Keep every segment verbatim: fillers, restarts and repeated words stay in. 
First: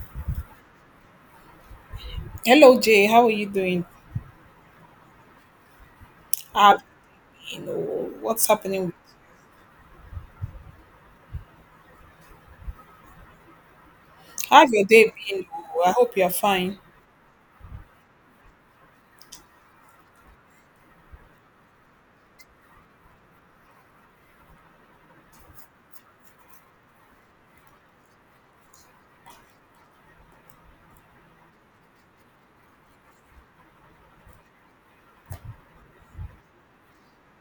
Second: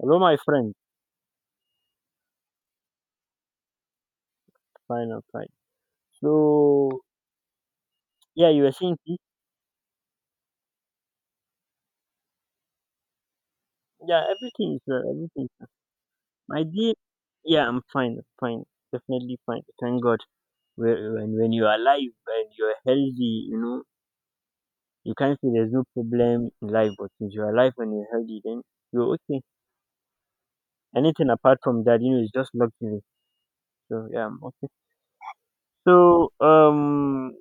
Hello, my friend. Hello Jay, how are you doing? Fine, I'm fine. I've So, been, oh, what's yeah, you were happening? saying, tea? Yeah, How's everything is your well. day Everything been? is well. Oh, I hope you're My fine. dear, yeah, I'm fine. I'm fine. Definitely fine. Thank God. Whe- When, when you are alive and you're healthy, you know, you can't say there's no problem in life. But since you're alive and you're healthy, then you're okay. Anything apart from that, you know, is just luxury. So, yeah, I'm okay. So, um,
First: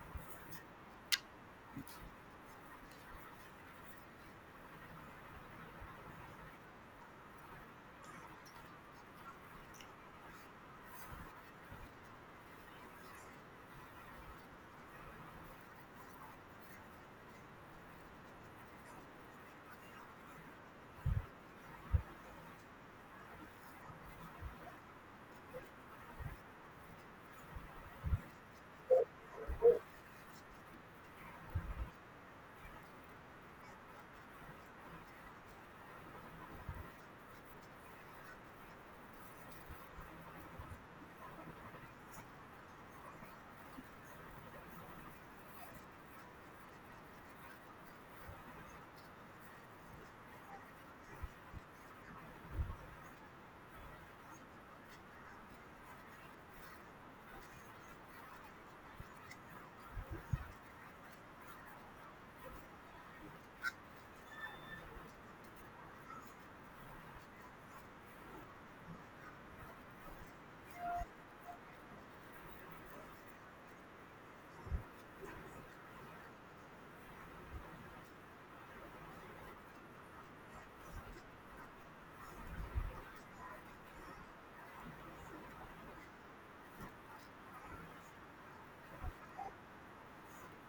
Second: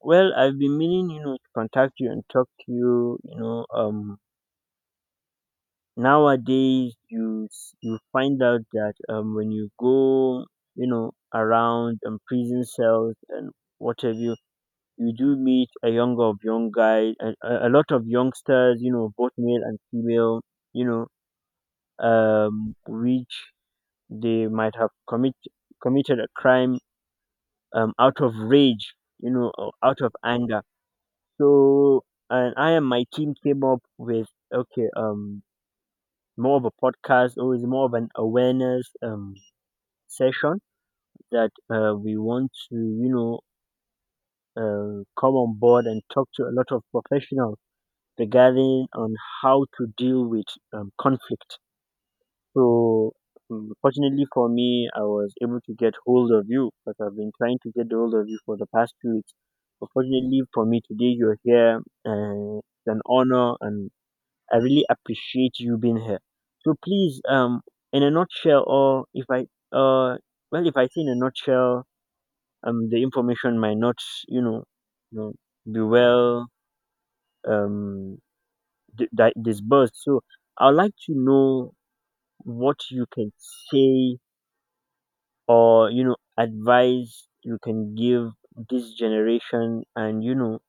well, I've been meaning, you know, to contact you and talk to you, you know, um, nowadays you s- you find out that um, when you go you know around um, prison cells and what have you, you do meet a younger of young guys, a, a a lot of youngsters, you know, both male and female, you know um which they might have commit, committed a crime um out of rage, you know, or out of anger. So and I and my team came up with, okay, um more of a podcast or is more of an awareness um, session that uh, we want to, you know, uh, come on board and talk to a lot of professionals regarding on how to deal with um, conflict. So, um, Fortunately for me, I was able to get hold of you because I've been trying to get hold of you for the past two weeks. But fortunately for me, today you're here. Uh, it's an honor and I really appreciate you being here. So please, um, in a nutshell, or if I, uh, well, if I say in a nutshell, um, the information might not, you know, you know be well um di- di- disbursed. So I'd like to know what you can say, or you know, advice you can give this generation, and you know,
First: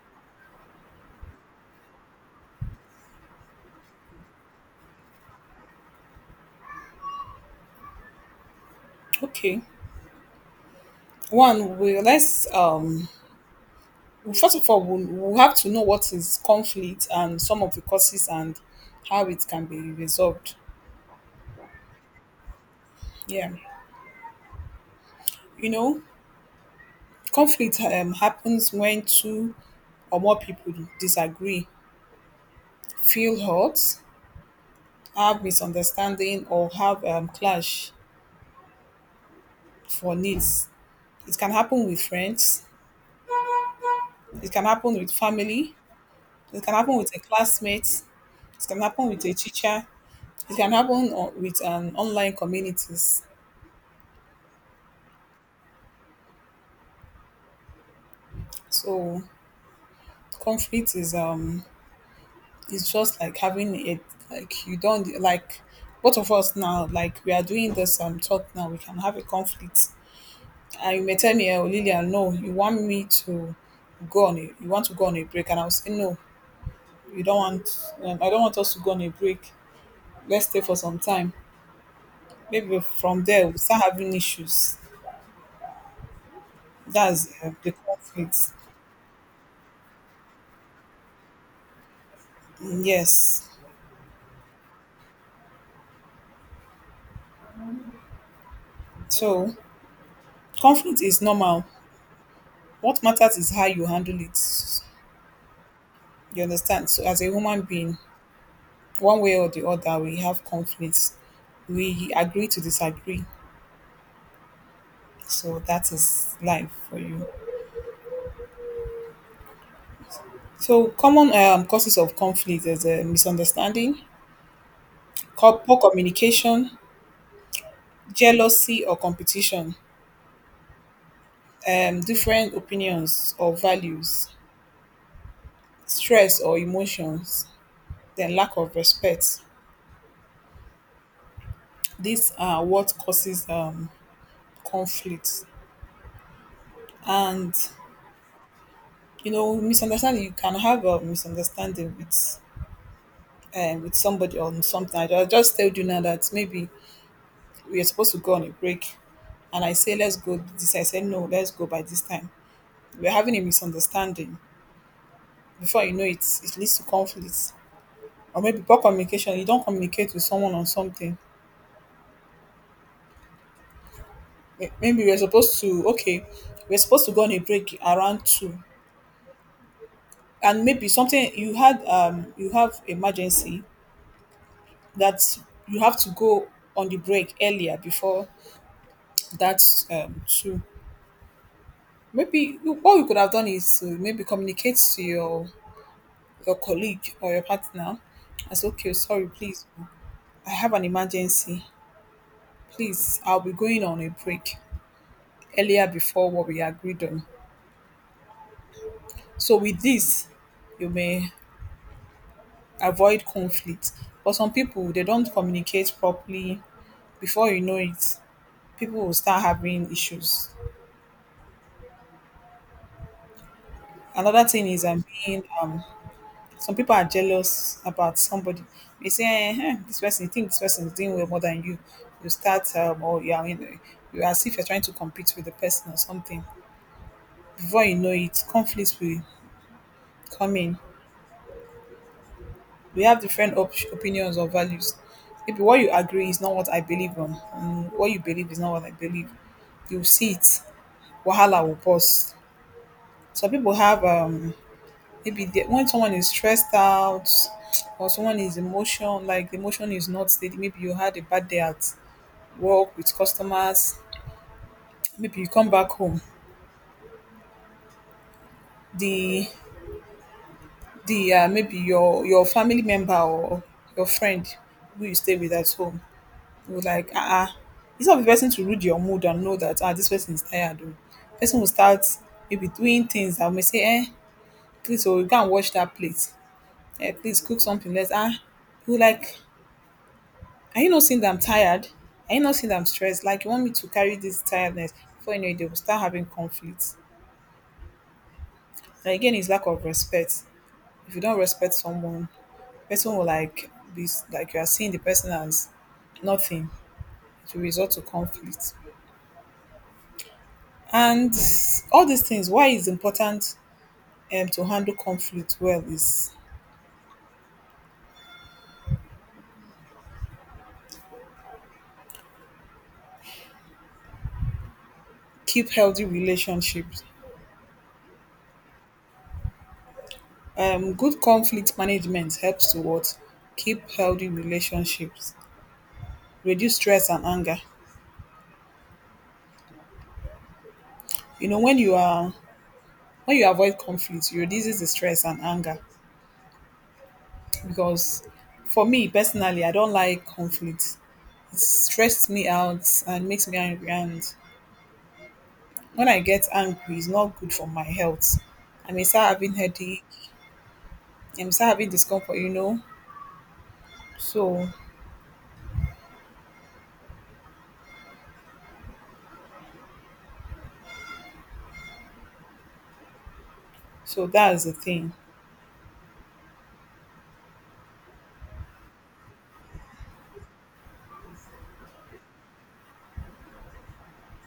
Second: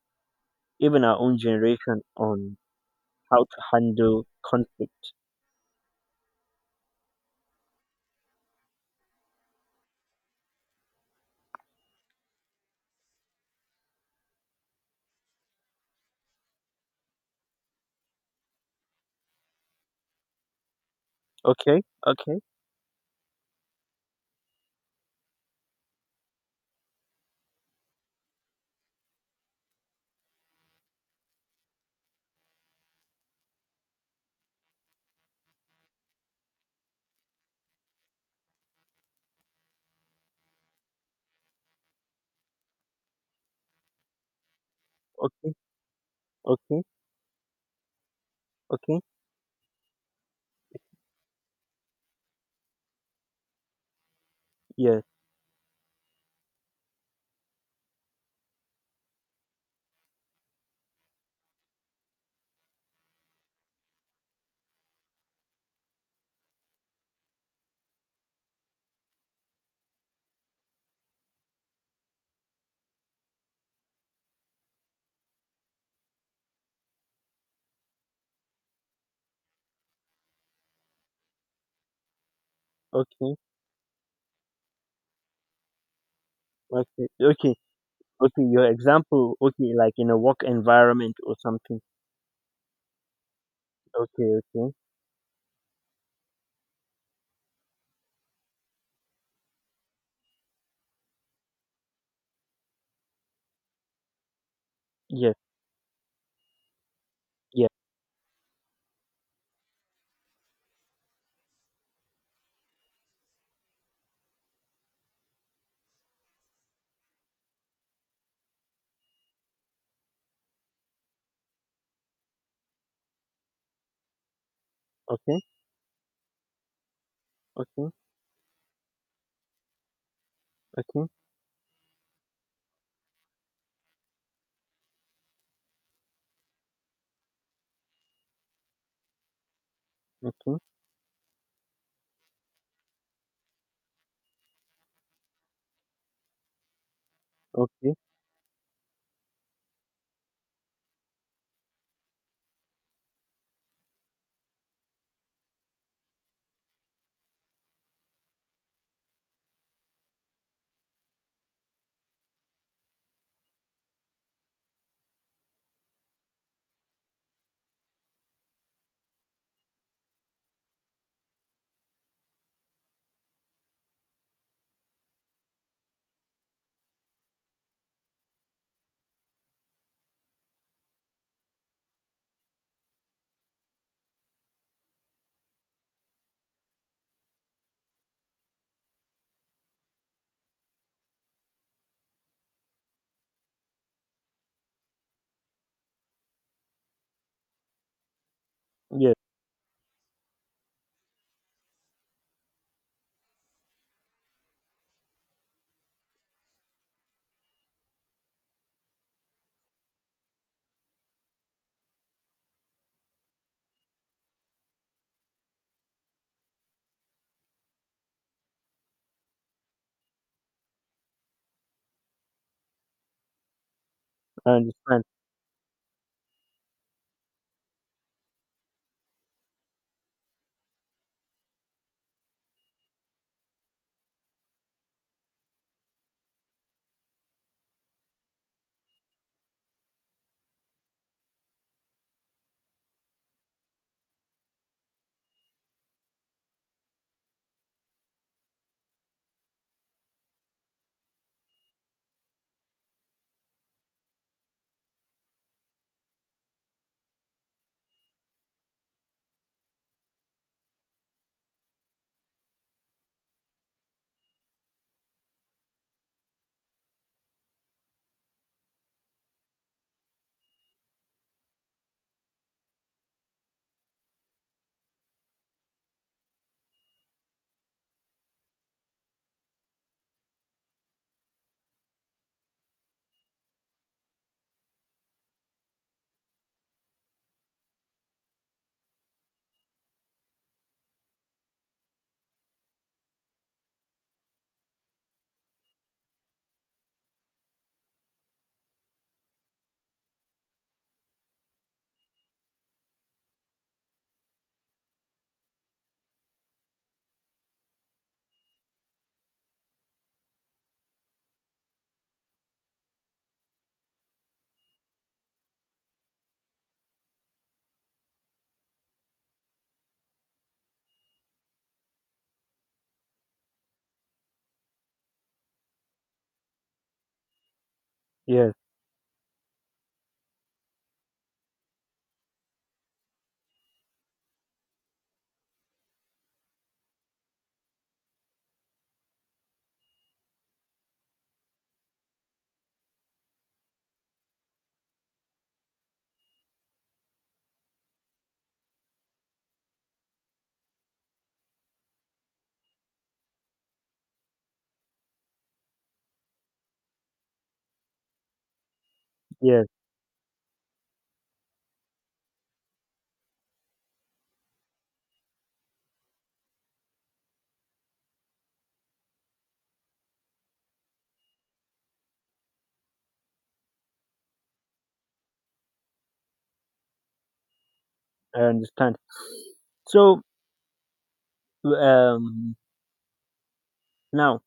even our own generation, on how to handle conflict. Okay, one, we let's um first of all we'll, we'll have to know what is conflict and some of the causes and how it can be resolved. Okay, okay, Yeah. You know, conflict um, happens when two or more people disagree, feel hurt, have misunderstanding, or have um, clash for needs. It can happen with friends, it can happen with okay, family. It can okay, happen with a classmate. It can okay. happen with a teacher. It can happen o- with um, online communities. Yes. So conflict is um is just like having it, like you don't like, both of us now, like we are doing this um talk now, we can have a conflict and you may tell me, oh Lillian, no, you want me to go on a, you want to go on a break, and I'll say no, you don't want, um, I don't want us to go on a break, let's stay for some time, maybe from Okay. there we start having issues. Okay. That's uh, Okay. the conflict. Okay. Your example. Okay, like in a work environment or something. Mm, yes. Okay. Okay. So conflict is normal. What matters is how you handle it. Yes. You understand? So as a human Yes. being, one way or the other, we have conflicts. We agree to disagree. So that is life for you. So common um, causes of conflict is uh, misunderstanding, Okay. co- poor communication, Okay. jealousy or competition, Okay. um, different opinions or values, stress or emotions, then lack of respect. Okay. These are what causes um, conflict. And Okay. you know, misunderstanding, you can have a misunderstanding with um, with somebody on something. I ju- I just told you now that maybe we are supposed to go on a break, and I say let's go this. I say no, let's go by this time. We're having a misunderstanding. Before you know it, it leads to conflicts. Or maybe poor communication. You don't communicate with someone on something. May- maybe we're supposed to, okay, we're supposed to go on a break around two, and maybe something you had, um you have emergency that you have to go on the break earlier before that um two. Maybe you- what we could have done is to maybe communicate to your your colleague or your partner as, okay, Yes. sorry please, I have an emergency, please I'll be going on a break earlier before what we agreed on. So with this, you may avoid conflict. But some people they don't communicate properly. Before you know it, people will start having issues. Another I thing is understand. um, being um, some people are jealous about somebody. They say, eh, eh, this person, you think this person is doing well more than you. You start um, or you are in, you are as if you're trying to compete with the person or something. Before you know it, conflicts will come in. We have different op- opinions or values. Maybe what you agree is not what I believe on, and what you believe is not what I believe. You see it, wahala will pause. Some people have um maybe they, when someone is stressed out or someone is emotion, like the emotion is not steady. Maybe you had a bad day at work with customers. Maybe you come back home. The the uh, maybe your your family member or your friend who you stay with at home, you would like, ah uh, instead of the person to read your mood and know that, ah, this person is tired, oh, person will start maybe doing things that may say, eh, please oh, go and wash that plate, eh, please cook something, let's ah. You like, are you not seeing that I'm tired, are you not seeing that I'm stressed, like you want me to carry this tiredness? Before you know it, they will start having conflicts. And again, it's lack of respect. If you don't respect someone, person will like be like you are seeing the person as nothing. It will result to conflict. And all these things, why it's important um, to handle conflict well is keep healthy relationships. Yes. Um, good conflict management helps to what? Keep healthy relationships, reduce stress and anger. You know, when you are, when you avoid conflict, you reduces the stress and anger. Because for me personally, I don't like conflict. It stresses me out and makes me angry. And when I get angry, it's not good for my health. I may start having Yes. headache, I'm start having discomfort, you know. So so that's the thing. I understand. So, um, now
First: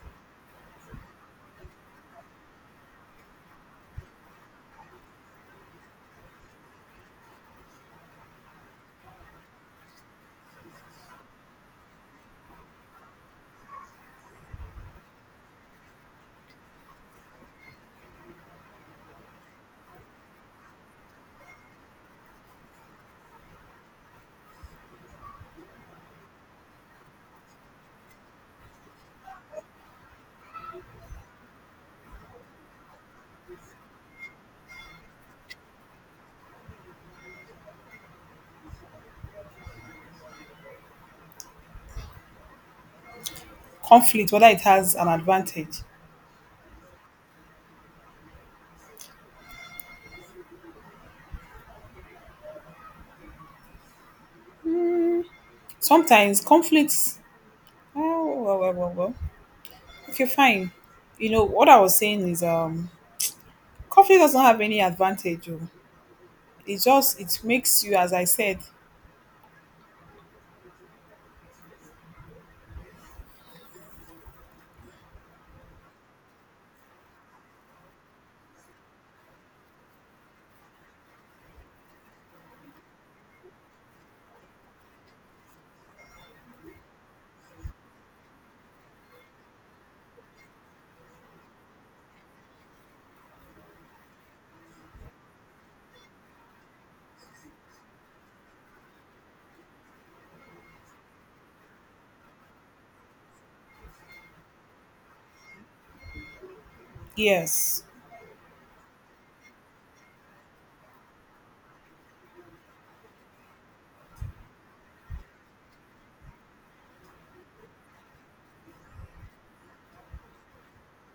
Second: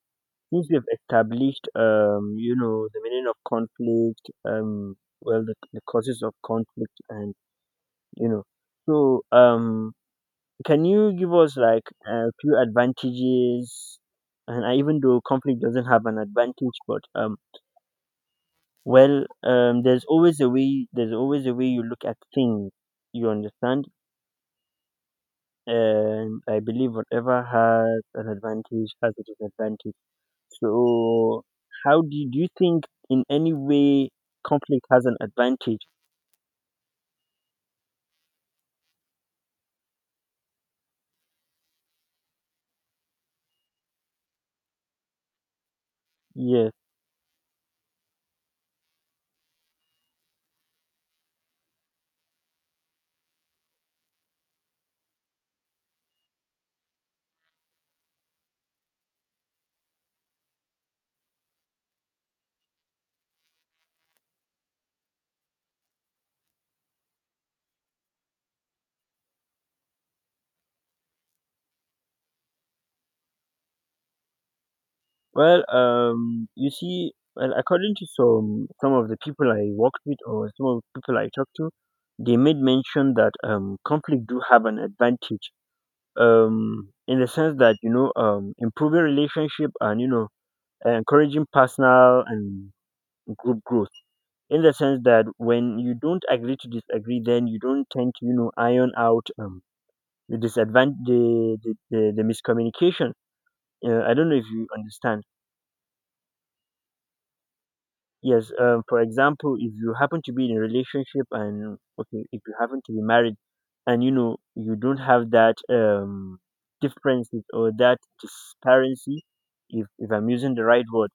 since we have established, um, you know, the meaning of conflict, um, well, the, the causes of conflict, and you know, so, um, can you give us like a few advantages? And I- even though conflict doesn't have an advantage, but um, well, um, there's always a way. There's always a way you look at things. You understand? And I believe whatever has an advantage has a disadvantage. So, how do you, do you think in any way conflict has an advantage? Conflict, whether it has an advantage. Yes. Sometimes conflicts, oh well well well well. Okay, fine. You know what I was saying is, um conflict does not have any advantage. Oh. It just, it makes you, as I said, Well, um, you see, well, according to some some of the people I worked with or some of the people I talked to, they made mention that um, conflict do have an advantage um, in the sense that you know um, improving relationship, and you know, encouraging personal and group growth. In the sense that when you don't agree to disagree, then you don't tend to, you know, iron out um, the disadvantage, the, the, the, the miscommunication. Uh, I don't know if you understand. yes, Yes. Um, for example, if you happen to be in a relationship and okay, if you happen to be married, and you know you don't have that um differences or that disparity, if if I'm using the right word,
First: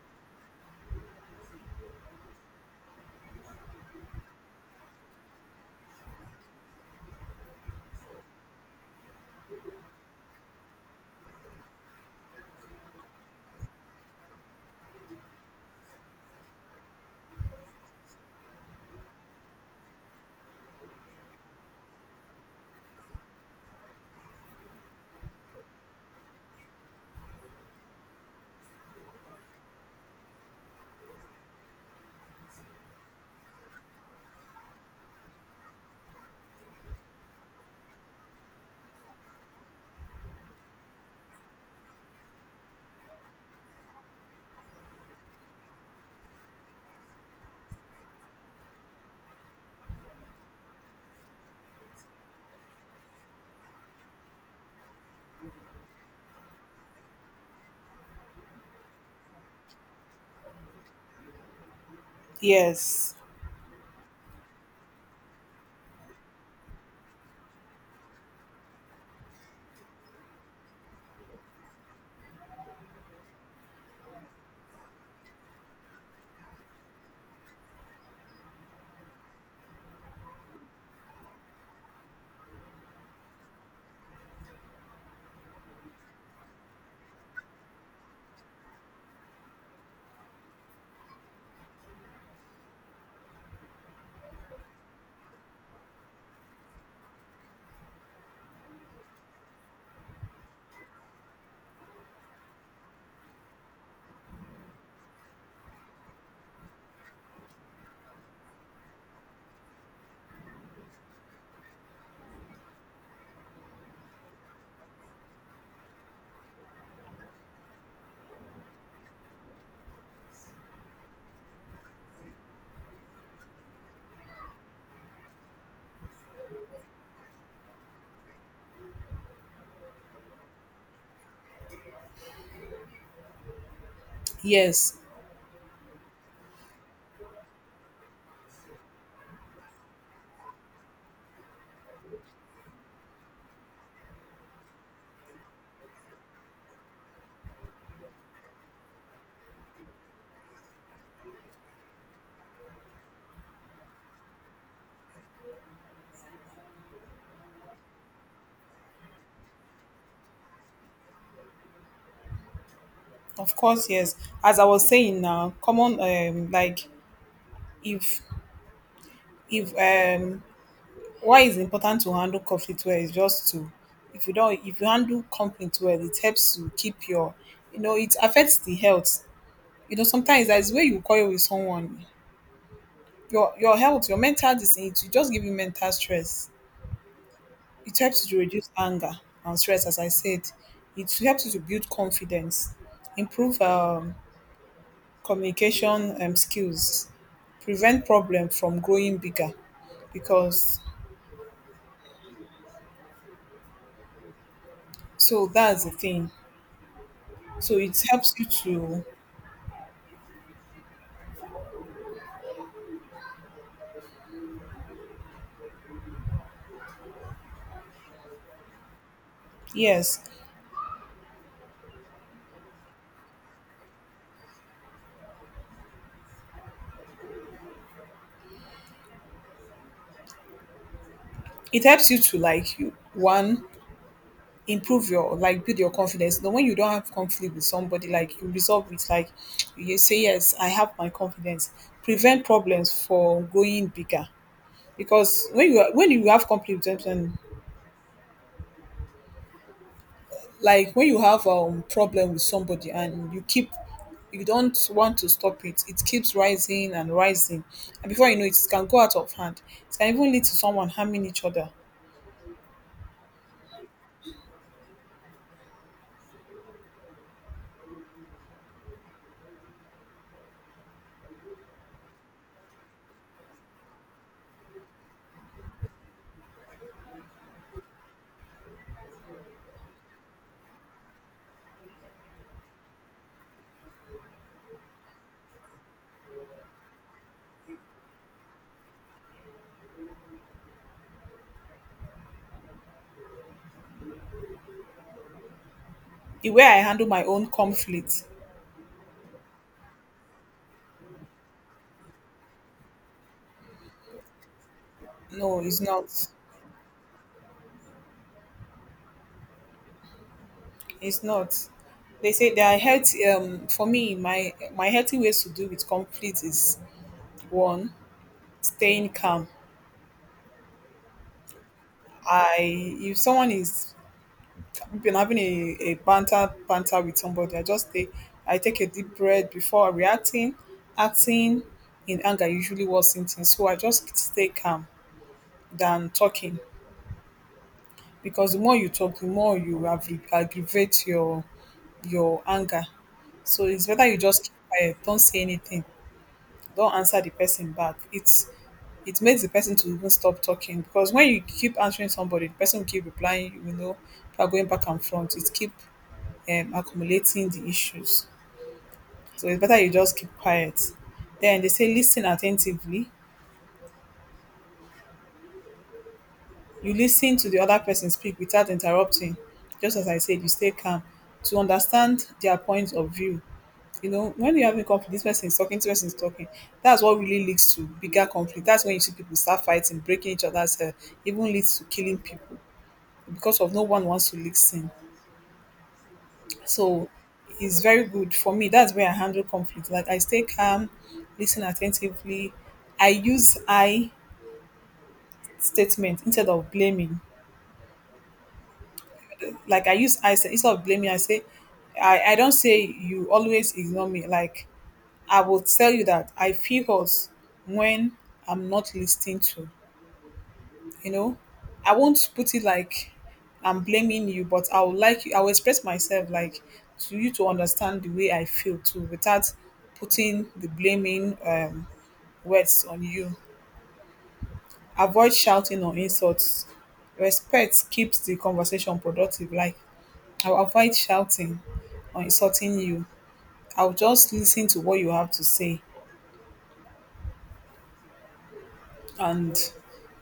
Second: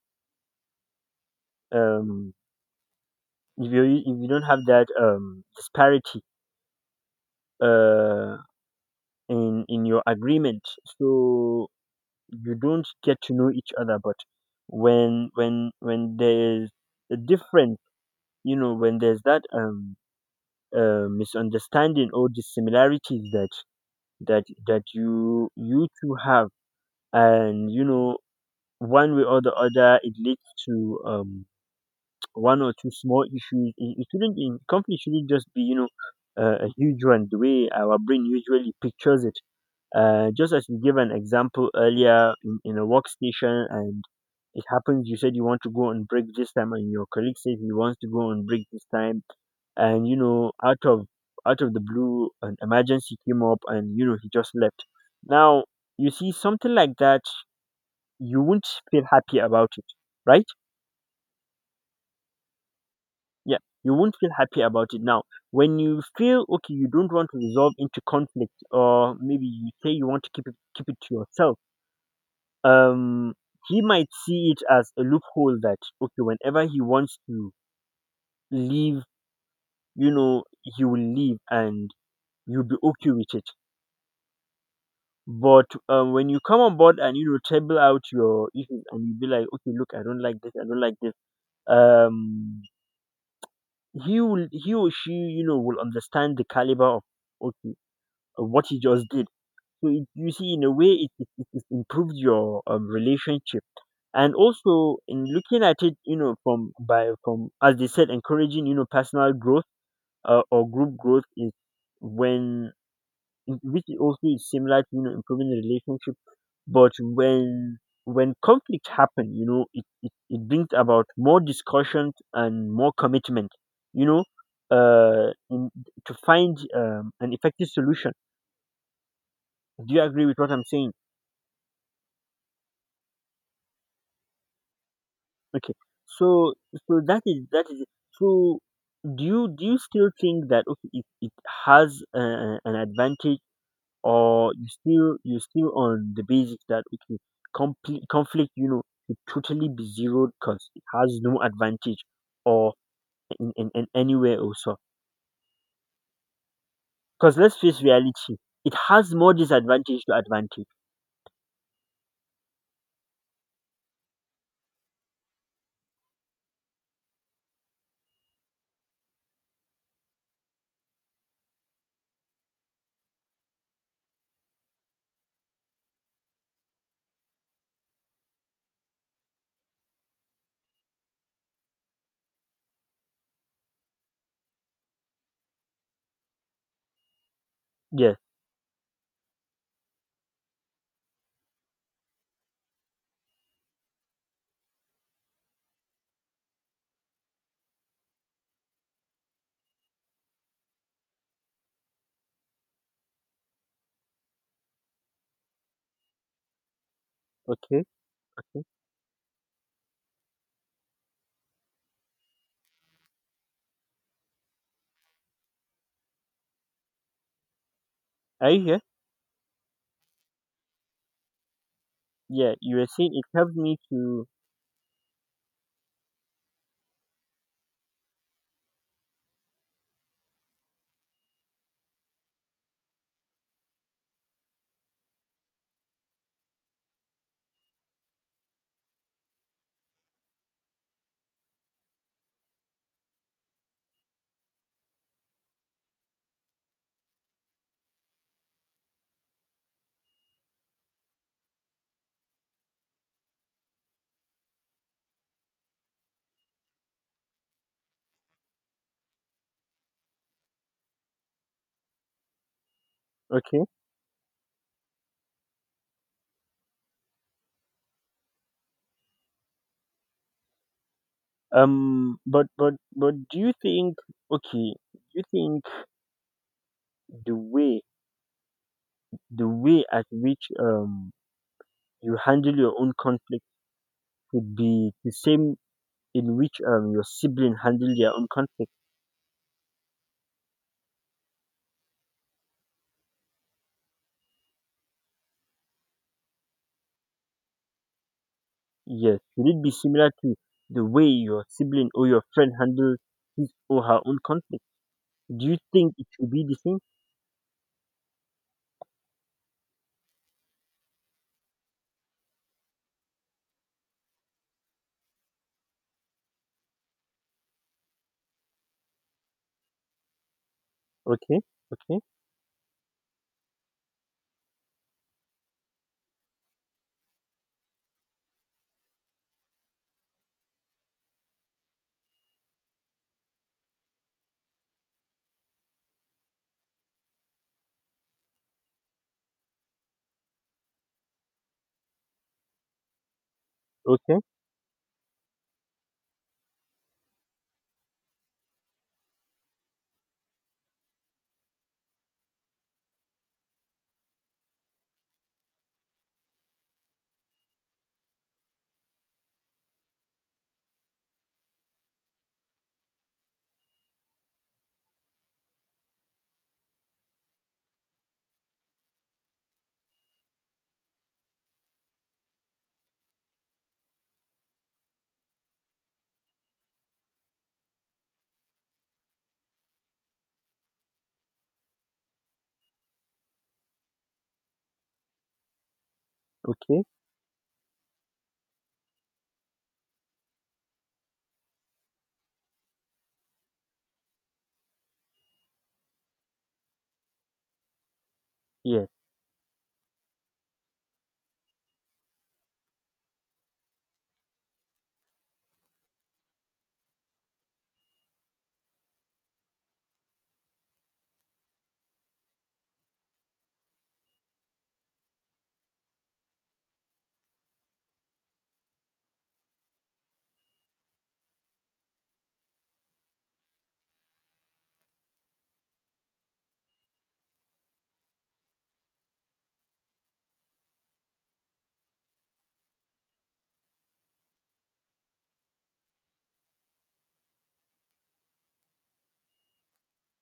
um, if you if you don't have that um disparity uh in in your agreement, so you don't get to know each other. But when when when there's a difference, you know, when there's that um uh, misunderstanding or dissimilarities that that that you you two have, and you know, one way or the other, it leads to um one or two small issues. it, it shouldn't, in conflict shouldn't just be, you know, uh, a huge one the way our brain usually pictures it. Uh just as we gave an example earlier, in, in a workstation, and it happens you said you want to go on break this time and your colleague says he wants to go on break this time, and you know, out of out of the blue an emergency came up and you know he just left. Now you see something like that, you won't feel happy about it, right? yes, Yeah, you won't feel happy about it. Now when you feel okay, you don't want to resolve into conflict, or maybe you say you want to keep it keep it to yourself, um he might see it as a loophole that okay, whenever he wants to leave, you know, he will leave and you'll be okay with it. But um, when you come on board and you know table out your issues, and you be like, okay, look, I don't like this, I don't like this. Um, he will, he or she, you know, will understand the caliber of okay, of what he just did. So it, you see, in a way, it it, it it improved your um, relationship. And also in looking at it, you know, from by from as they said, encouraging, you know, personal growth uh, or group growth is when, which is also is similar to you know improving the relationship. But when when conflict happen, you know, it, it, it brings about more discussions and more commitment, you know, uh in, to find um, an effective solution. Do you agree with what I'm saying? yes. Okay, so so that is that is it. So do you, do you still think that okay, it, it has uh, an advantage, or you still, you still on the basic that okay, complete conflict, you know, should totally be zeroed because it has no advantage, or in, in, in anywhere also, because let's face reality, it has more disadvantage to advantage. Of course, yes. As I was saying now, common um like if if um why it's important to handle conflict well is just to, if you don't, if you handle conflict well, it helps to keep your, you know, it affects the health. You know, sometimes that's where you quarrel with someone, your your health, your mental, this, it just give you mental stress. It Yeah. helps you to reduce anger and stress, as I said. It helps you to build confidence, improve um, communication um, skills, prevent problem from growing bigger, because so that's the thing. So Okay, it helps you okay. to, Are you here? yes, Yeah, you were saying it helped me to. it helps you to like, you one, improve your, like build your confidence. Then when you don't have conflict with somebody, like you resolve it, like you say, yes, I have my confidence. Prevent problems for going bigger, because when you are- when you have conflict with them, like when you have um problem with somebody and you keep, you don't want to stop it, it keeps rising and rising, and before you know it, it can go out of hand, it can even lead to someone harming each other. Okay. Um but but but do you think, okay, do you think the way, the way at which um you handle your own conflict could be the same in which um, your sibling handle their own conflict? The way I handle my own conflict, Yes. Should it be similar to the way your sibling or your friend handles his or her own conflict? Do you no, it's think it not. should be the same? It's not. They say there are health. Um, for me, my my healthy ways to deal with conflict is, one, staying calm. Okay, okay, I, if someone is, we've been having a, a banter banter with somebody, I just take I take a deep breath before reacting. Acting in anger usually worsens things. So I just stay calm than talking, because the more you talk, the more you aggra- aggravate your your anger. So it's better you okay, just keep quiet, don't say anything. Don't answer the person back. It's, it makes the person to even stop talking, because when you keep answering somebody, the person will keep replying, you know, you are going back and front, it keep um, accumulating the issues. So it's better you just keep quiet. Then they say listen attentively, you listen to the other person speak without interrupting, just as I said, you stay calm to understand their point of view. You know, when you're having conflict, this person is talking, this person is talking. That's what really leads to bigger conflict. That's when you see people start fighting, breaking each other's head, even leads to killing people because of no one wants to listen. okay, So it's very good for me. That's where I handle conflict. Like I stay calm, listen attentively. I use I statement instead of blaming. yes, Like I use I sta- instead of blaming, I say, I, I don't say you always ignore me. Like I will tell you that I feel hurt when I'm not listening to, you know. I won't put it like I'm blaming you, but I would like you, I will express myself like to you to understand the way I feel too without putting the blaming um, words on you. Avoid shouting or insults. Respect keeps the conversation productive. Like I'll avoid shouting or insulting you. I'll just listen to what you have to say and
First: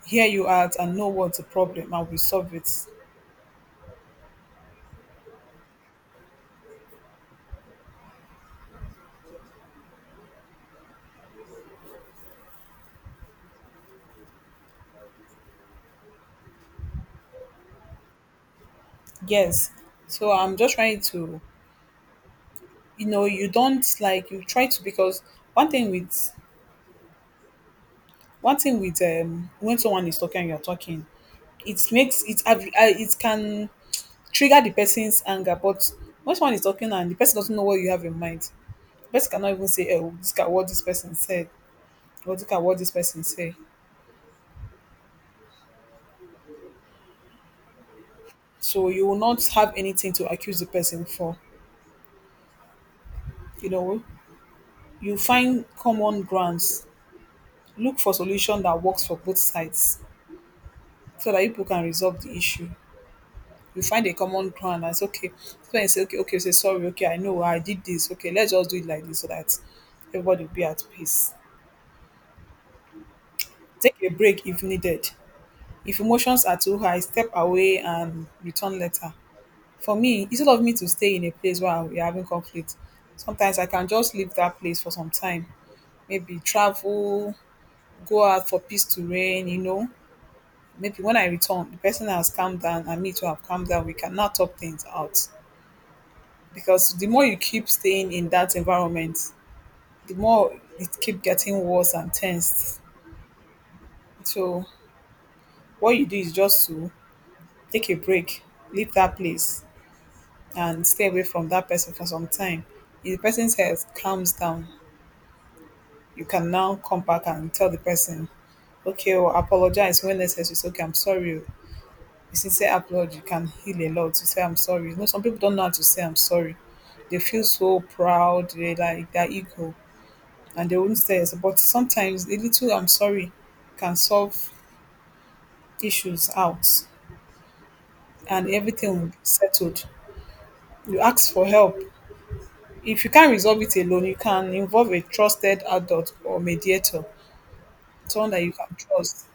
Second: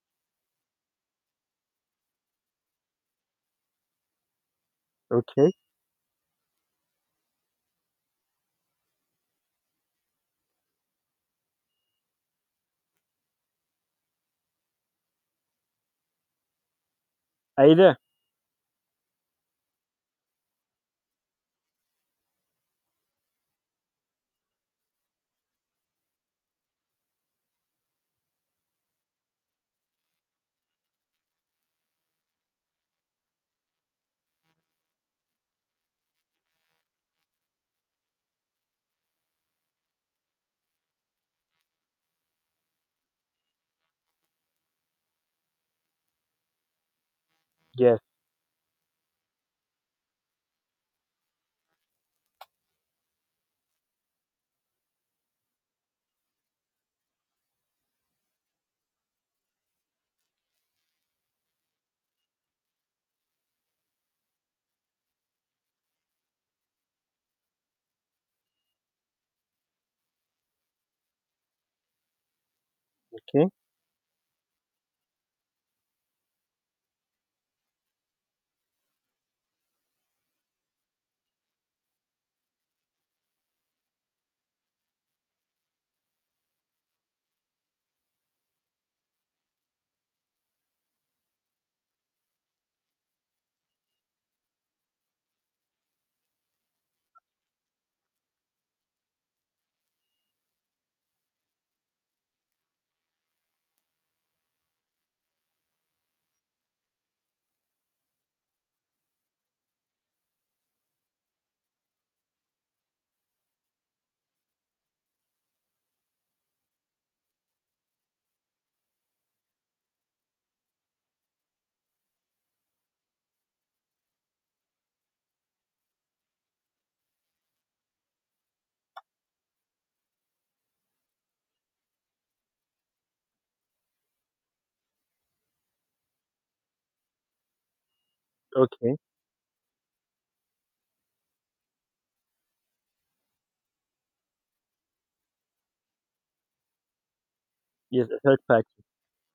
hear you out and know what's the problem and we solve it. okay. Either, Yes. So I'm just trying to, you know, you don't like, you try to, because one thing with, one thing with um when someone is talking and you're talking, it makes it ab- uh, it can trigger the person's anger. But when someone is talking and the person doesn't know what you have in mind, the person cannot even say, "Oh, look at what this person said," or "Look at what this person said." yes, So you will not have anything to accuse the person for. You know, you find common grounds, look for solution that works for both sides so that you people can resolve the issue. You find a common ground and say, okay, so when you say, okay, okay, you say, sorry, okay, I know I did this. Okay, let's just do it like this so that everybody will be at peace. okay, Take a break if needed. If emotions are too high, step away and return later. For me, instead of me to stay in a place where we're having conflict, sometimes I can just leave that place for some time. Maybe travel, go out for peace to reign, you know, maybe when I return, the person has calmed down and me too have calmed down. We cannot talk things out because the more you keep staying in that environment, the more it keep getting worse and tensed. So what you do is just to take a break, leave that place, and stay away from that person for some time. If the person's health calms down, you can now come back and tell the person, okay, well, apologize when necessary. It's okay, I'm sorry. Oh, you see, say sincere you can heal a lot. You say I'm sorry. You know, some people don't know how to say I'm sorry. They feel so proud, they like their ego, and they won't say it. But sometimes a little I'm sorry can solve issues out and okay, everything will be settled. You ask for help. If you can't resolve it alone, you can involve a trusted adult or mediator, yes, a someone third that you party. can trust.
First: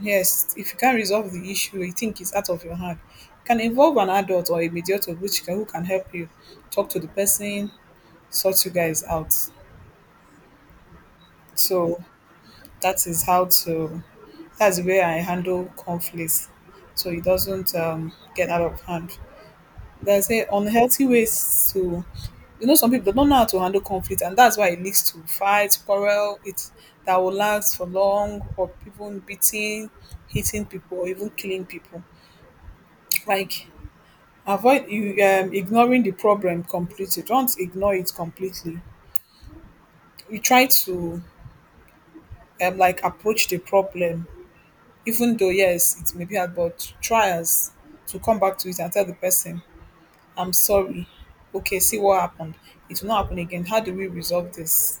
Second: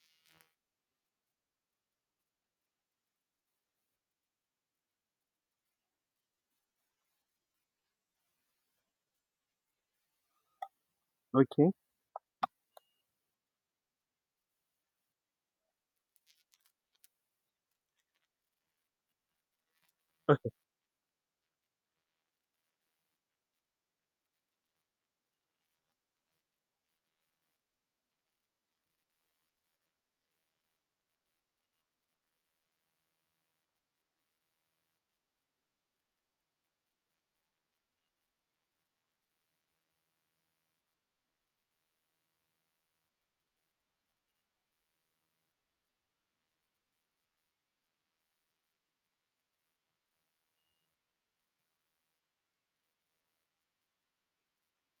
Yes, if you can't resolve the issue you think is out of your hand, you can involve an adult or a mediator which can, who can help you talk to the person, sort you guys out. Okay, So that is how to, that's where I handle conflicts so it doesn't um, get out of hand. There's a okay. unhealthy ways to, you know, some people don't know how to handle conflict and that's why it leads to fights, quarrel, it, that will last for long or people beating, hitting people or even killing people. Like, avoid you, um, ignoring the problem completely. Don't ignore it completely. You try to um, like approach the problem, even though yes, it may be hard, but try as to come back to it and tell the person, "I'm sorry. Okay, see what happened. It will not happen again. How do we resolve this?"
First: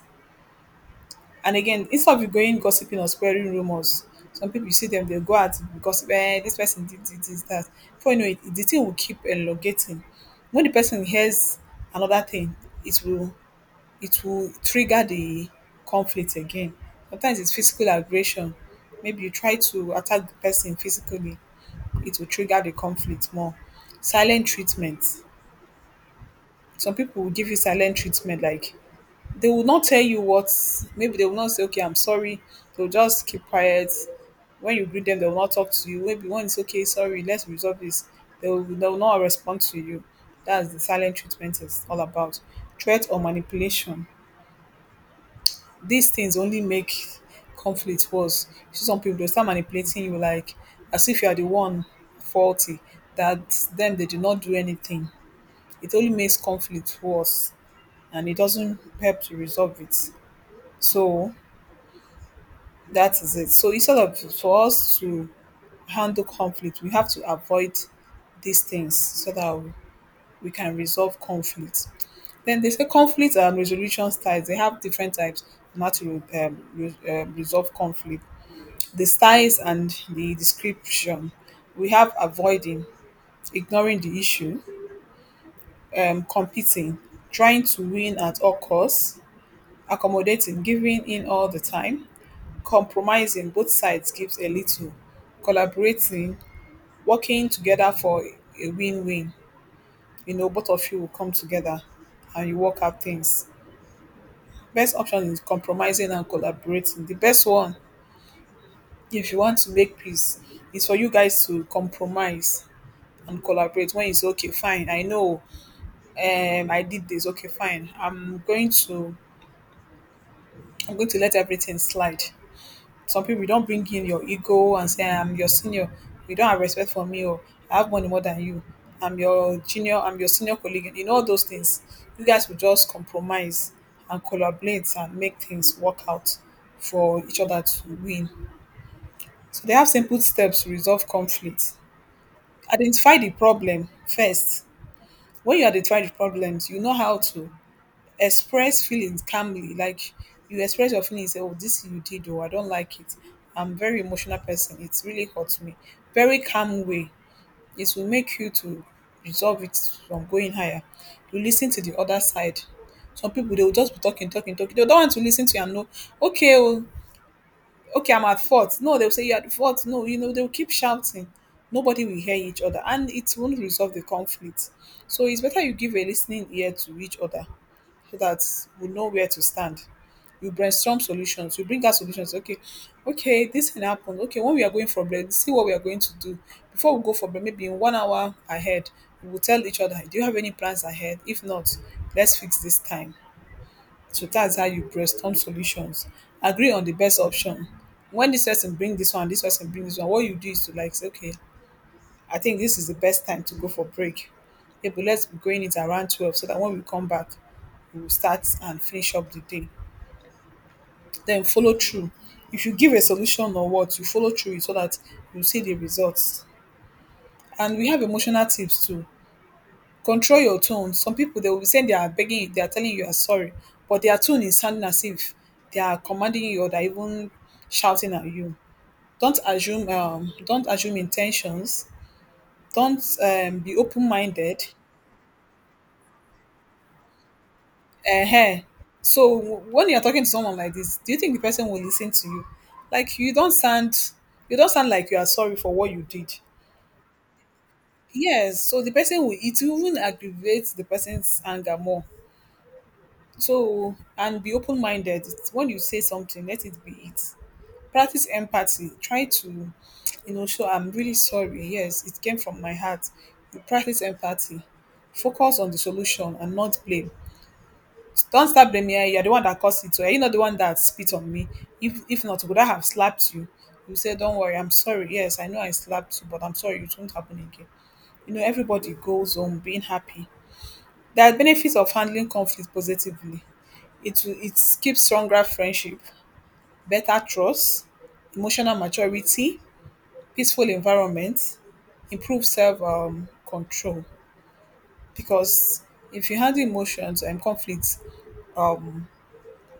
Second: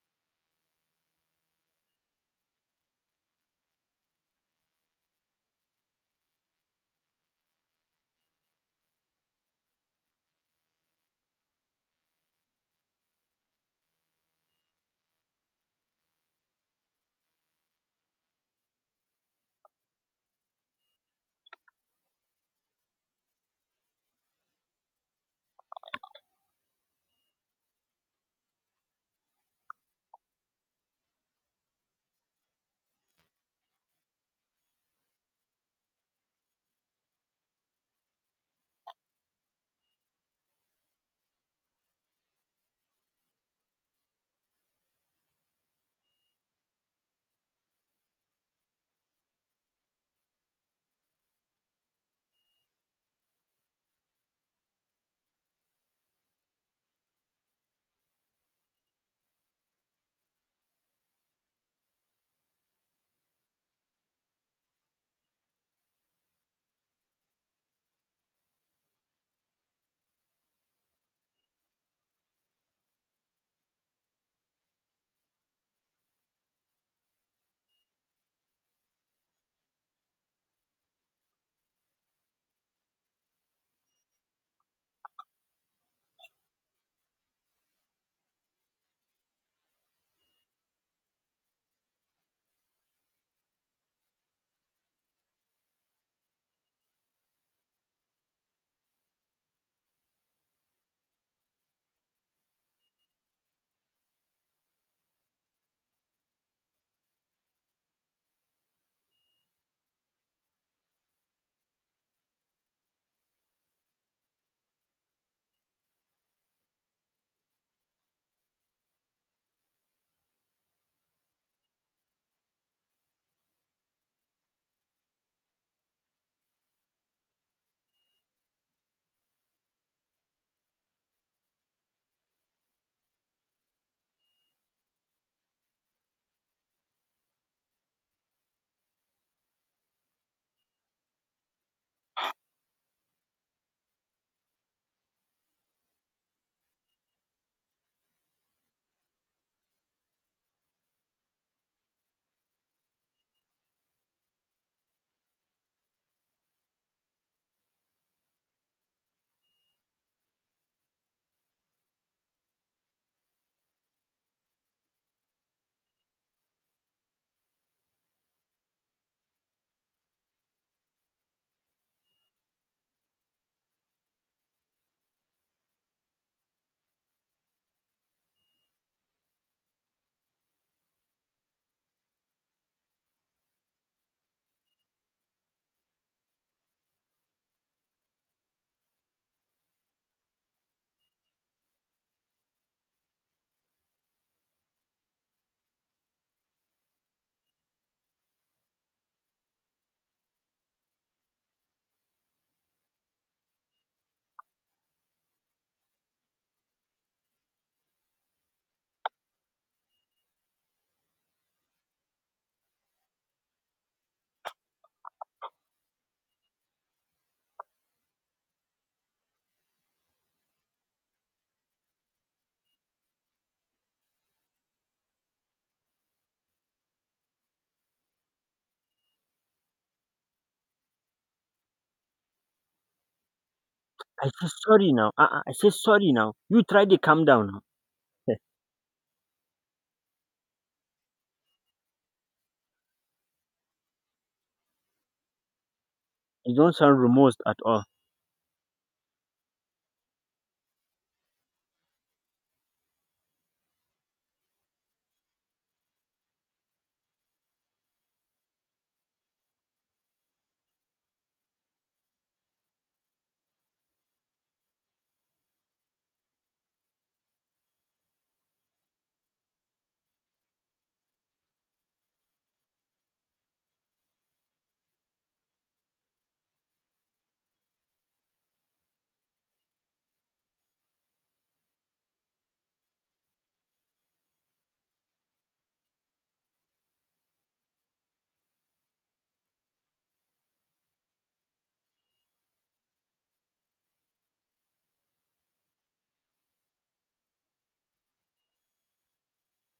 And again, instead of you going gossiping or spreading rumors, some people you see them they go out because eh, this person did, did this that. Before you know it, the thing will keep elongating. When the person hears another thing, it will, it will trigger the conflict again. Sometimes it's physical aggression. Maybe you try to attack the person physically, it will trigger the conflict more. Silent treatment. Some people will give you silent treatment, like they will not tell you what, maybe they will not say, okay, I'm sorry. They'll just keep quiet. When you greet them, they will not talk to you. Maybe when it's okay, sorry, let's resolve this. They will, they will not respond to you. That's the silent treatment is all about. Threat or manipulation, these things only make conflict worse. You see some people they'll start manipulating you like as if you are the one faulty, that them they did not do anything. It only makes conflict worse and it doesn't help to resolve it. So that is it. So instead of for us to handle conflict, we have to avoid these things so that we we can resolve conflict. Then they say conflict and resolution styles. They have different types on how to um, re- um, resolve conflict, the styles and the description. We have avoiding, ignoring the issue, um, competing, trying to win at all costs, accommodating, giving in all the time, compromising, both sides gives a little, collaborating, working together for a win-win. You know, both of you will come together and you work out things. Best option is compromising and collaborating. The best one, if you want to make peace, is for you guys to compromise and collaborate. When you say okay fine, I know, um I did this, okay fine, i'm going to i'm going to let everything slide. Some people, you don't bring in your ego and say I'm your senior, you don't have respect for me, or I have money more than you, I'm your junior, I'm your senior colleague, and in all those things, you guys will just compromise and collaborate and make things work out for each other to win. So they have simple steps to resolve conflict. Identify the problem first. When you identify the problems, you know how to express feelings calmly. Like you express your feelings, say, oh, this you did, oh, I don't like it. I'm a very emotional person. It really hurts me. Very calm way. It will make you to resolve it from going higher. You listen to the other side. Some people they will just be talking, talking, talking. They don't want to listen to you and know, okay, oh, okay, I'm at fault. No, they'll say you're at fault. No, you know, they'll keep shouting. Nobody will hear each other and it won't resolve the conflict. So it's better you give a listening ear to each other so that we know where to stand. We brainstorm solutions. We bring out solutions. Okay, okay, this can happen. Okay, when we are going for break, see what we are going to do. Before we go for break, maybe in one hour ahead, we will tell each other, do you have any plans ahead? If not, let's fix this time. So that's how you brainstorm solutions. Agree on the best option. When this person bring this one, this person bring this one, what you do is to like say, okay, I think this is the best time to go for break. Yeah, but let's be going it around twelve so that when we come back, we will start and finish up the day. Then follow through. If you give a solution or what, you follow through it so that you see the results. And we have emotional tips too. Control your tone. Some people they will be saying they are begging, they are telling you you are sorry, but their tone is sounding as if they are commanding you or they are even shouting at you. Don't assume, um, don't assume intentions. Don't, um, be open I say minded. sorry now. Uh, uh, I say sorry now. You try to calm down now. Ehen. So w- when you're talking to someone like this, do you think the person will listen to you? Like you don't sound you don't sound like you are sorry for what you did. You don't sound remorse at all. Yes, so the person will, it will even aggravates the person's anger more. So and be open minded. When you say something, let it be it. Practice empathy. Try to, you know, show I'm really sorry. Yes, it came from my heart. You practice empathy. Focus on the solution and not blame. Don't start blaming her. You're the one that caused it. Or you're not the one that spit on me. If if not, would I have slapped you? You say, don't worry, I'm sorry. Yes, I know I slapped you, but I'm sorry, it won't happen again. You know, everybody goes home being happy. There are benefits of handling conflict positively. It will, it keeps stronger friendship, better trust, emotional maturity, peaceful environment, improve self, um, control. Because if you handle emotions and conflicts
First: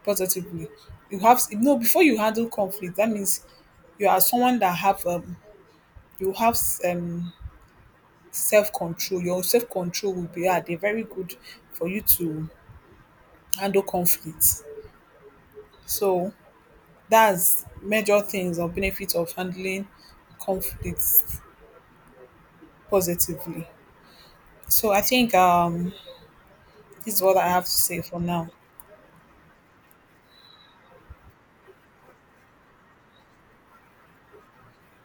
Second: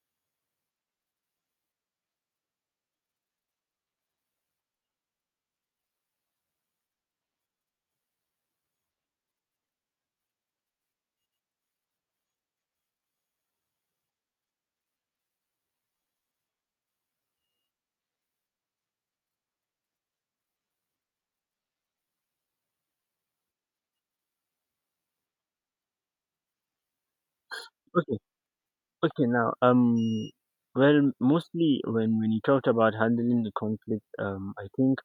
positively. You have s- you know before you handle conflict. That means you are someone that have um you have um self control. Your self control will be at a very good for you to handle conflict. So that's major things or benefit of handling conflicts positively. So I think um this is what I have to say Okay. for now. Okay, now, um, well, mostly when when you talked about handling the conflict, um, I think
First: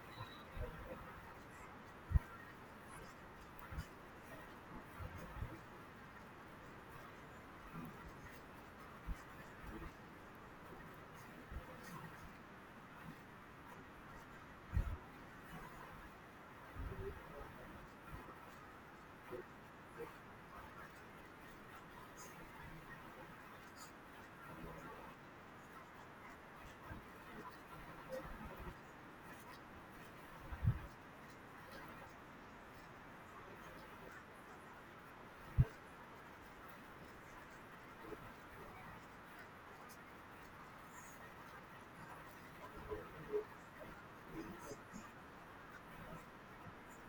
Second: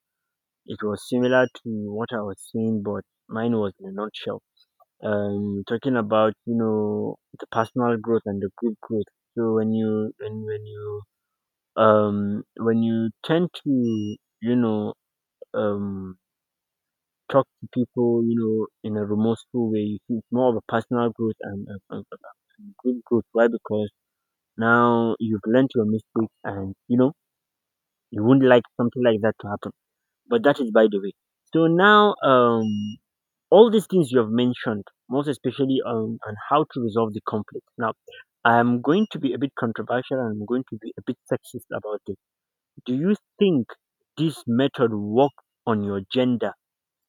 it was similar to what I was saying, but mine was in a nutshell. Um, talking about you know the personal growth and the group growth. So when you when when you um when you tend to, you know, um talk to people, you know, in a remorseful way, you see it's more of a personal growth, and, and, and and group growth. Why? Because now you've learned your mistake and you know you wouldn't like something like that to happen. But that is by the way. So now um all these things you have mentioned, most especially on, on how to resolve the conflict. Now I'm going to be a bit controversial and I'm going to be a bit sexist about this. Do you think this method works on your gender,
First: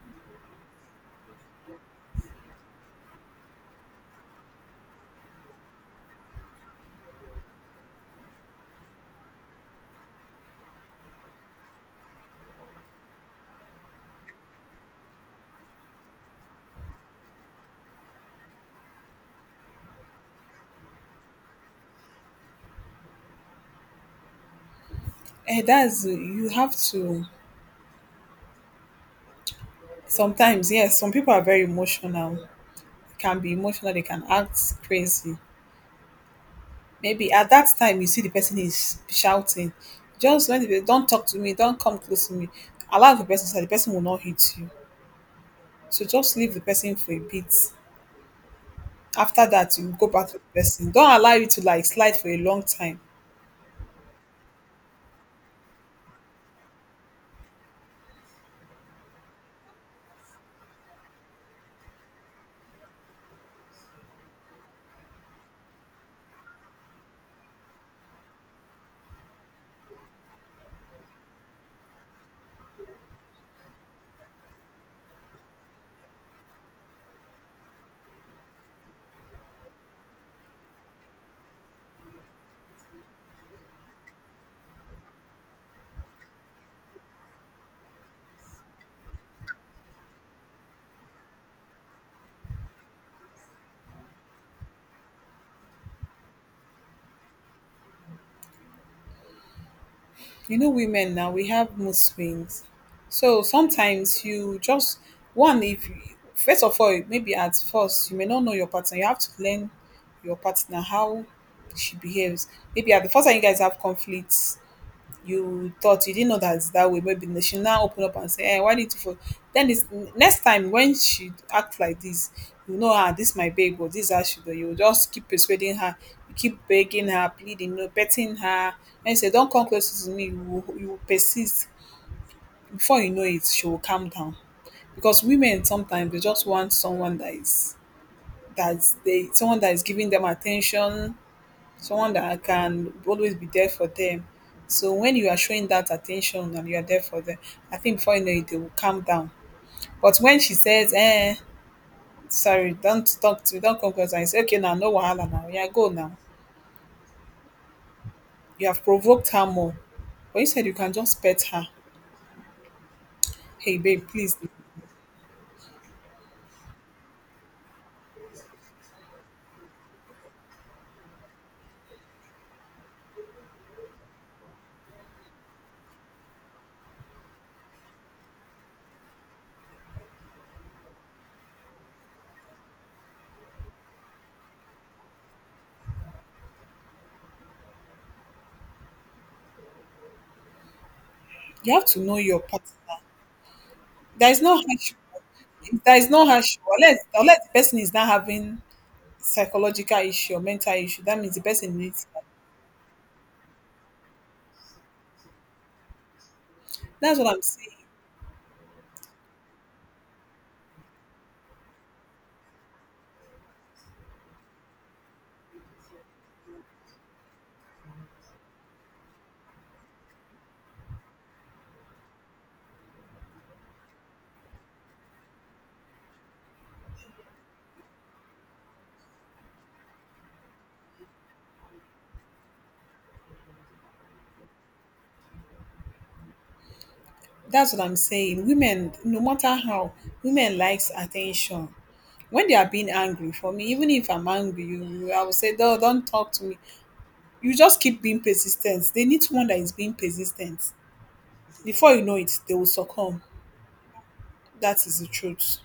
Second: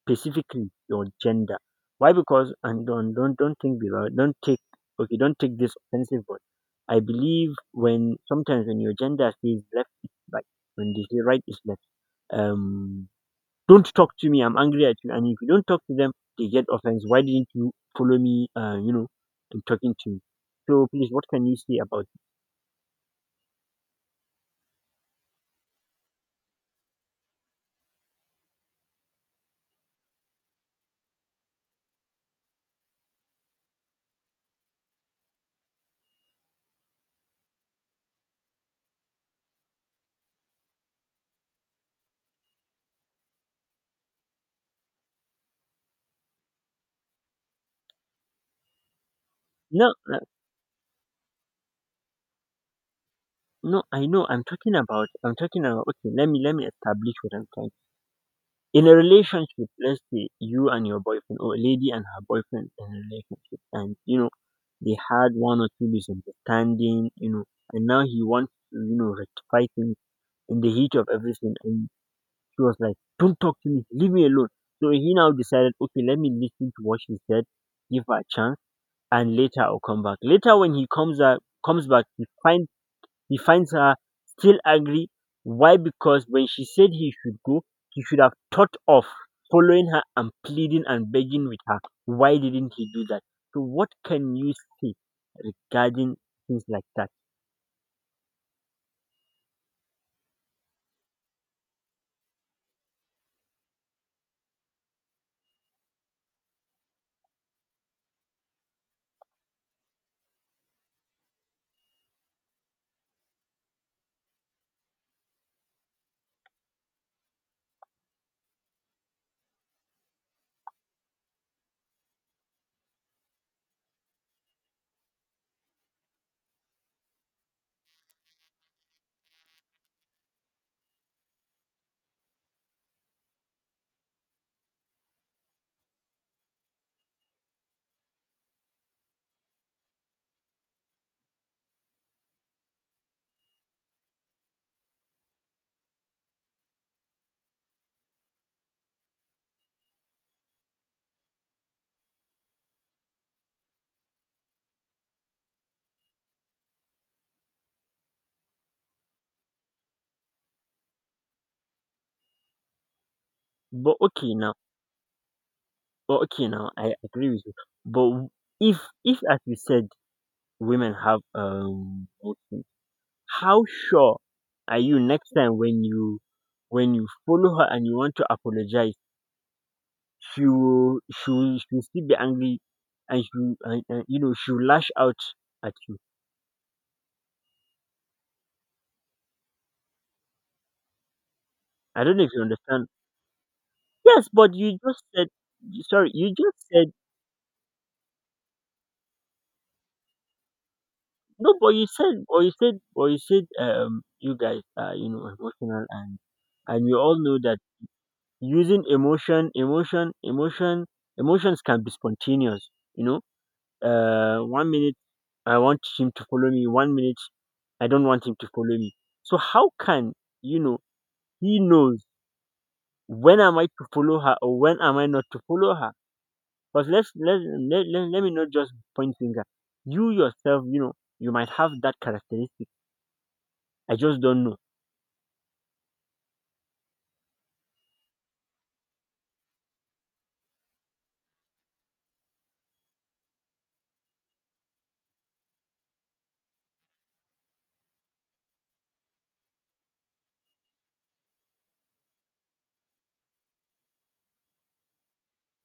specifically your gender? Why? Because, and don't don't don't think below, don't take, okay, don't take this offensive, but I believe when sometimes when your gender says left is right, when they say right is left. Um, don't talk to me, I'm angry at you, and if you don't talk to them, they get offense. Why didn't you follow me, uh, you know, I'm talking to you. So please, what can you say about it? And that's you have to sometimes yes some people are very emotional, can be emotional. They can act crazy, maybe at that time you see the person is shouting, just when they don't talk to me, don't come close to me, allow the person so that the person will not hit you, so just leave the person for a bit, after that No you go uh, back to the person, don't allow it to like slide for a long time. no I know I'm talking about, I'm talking about, okay, let me let me establish what I'm trying. In a relationship, let's say you and your boyfriend, or a lady and her boyfriend in a relationship, and you know they had one or two misunderstanding, you know, and now he wants to, you know, rectify things in the heat of everything, and she was like, "Don't talk to me, leave me alone." So he now decided, okay, let me listen to what she said, give her a chance, and later I'll come back. Later when he comes out, comes back, he finds, he finds her still angry. Why? Because when she said he should go, he should have thought of following her and pleading and begging with her. Why didn't he do that? So, what can you say regarding things like that? You know women now, we have mood swings, so sometimes you just one, if you, first of all, maybe at first you may not know your partner, you have to learn your partner how she behaves. Maybe at the first time you guys have conflicts, you thought you didn't know that it's that way. Maybe then she now open up and say, "Hey, why did you?" Follow? Then this next time when she act like this, you know, ah, this my babe, but this is how she do. You just keep persuading her, you keep begging her, pleading, you know, betting her, and you say, "Don't come close to me." You will- you will persist. Before you know it, she will calm down because women sometimes they just want someone that is, that they, someone that is giving them attention, someone that can always be there for them. So when you are showing that attention and you are there for them, I think before you know it, they will calm down. But when she says, eh, sorry, don't talk to me, don't come close, I you say, okay, now, no wahala now, yeah, go now. You have provoked her more. But you said you can just pet her. Hey, But babe, okay please, now, but okay now, I agree with you. But if, if as you said, women have um, okay, how sure are you next time when you, when you follow her and you want to apologize? she will she will she will still be angry, and she will and, and you know she will lash out at you. you have to I don't know know if you your partner. understand. Yes, There is but no you harsh, just said you- there is sorry. no You just harsh, said unless, unless the person is not having psychological issue or mental issue, that means the no, but person you needs said help. or you said or you said um you guys are you know emotional, and and we all That's what know I'm that saying. using emotion, emotion, emotion, emotions can be spontaneous. You know, uh, One minute I want him to follow me, one minute I don't want him to follow me. So how can you know he knows when am I to follow her or when am I not to follow her? Because let's let, let, let, let me not just point finger. You yourself, you know, you might have that characteristic. I just don't know. That's what I'm saying. Women, no matter how, women likes attention. When they are being angry for me, even if I'm angry, you, you- I will say, no, don't talk to me. You just keep being persistent. They need someone that is being persistent. Before you know it, they will succumb. That is the truth.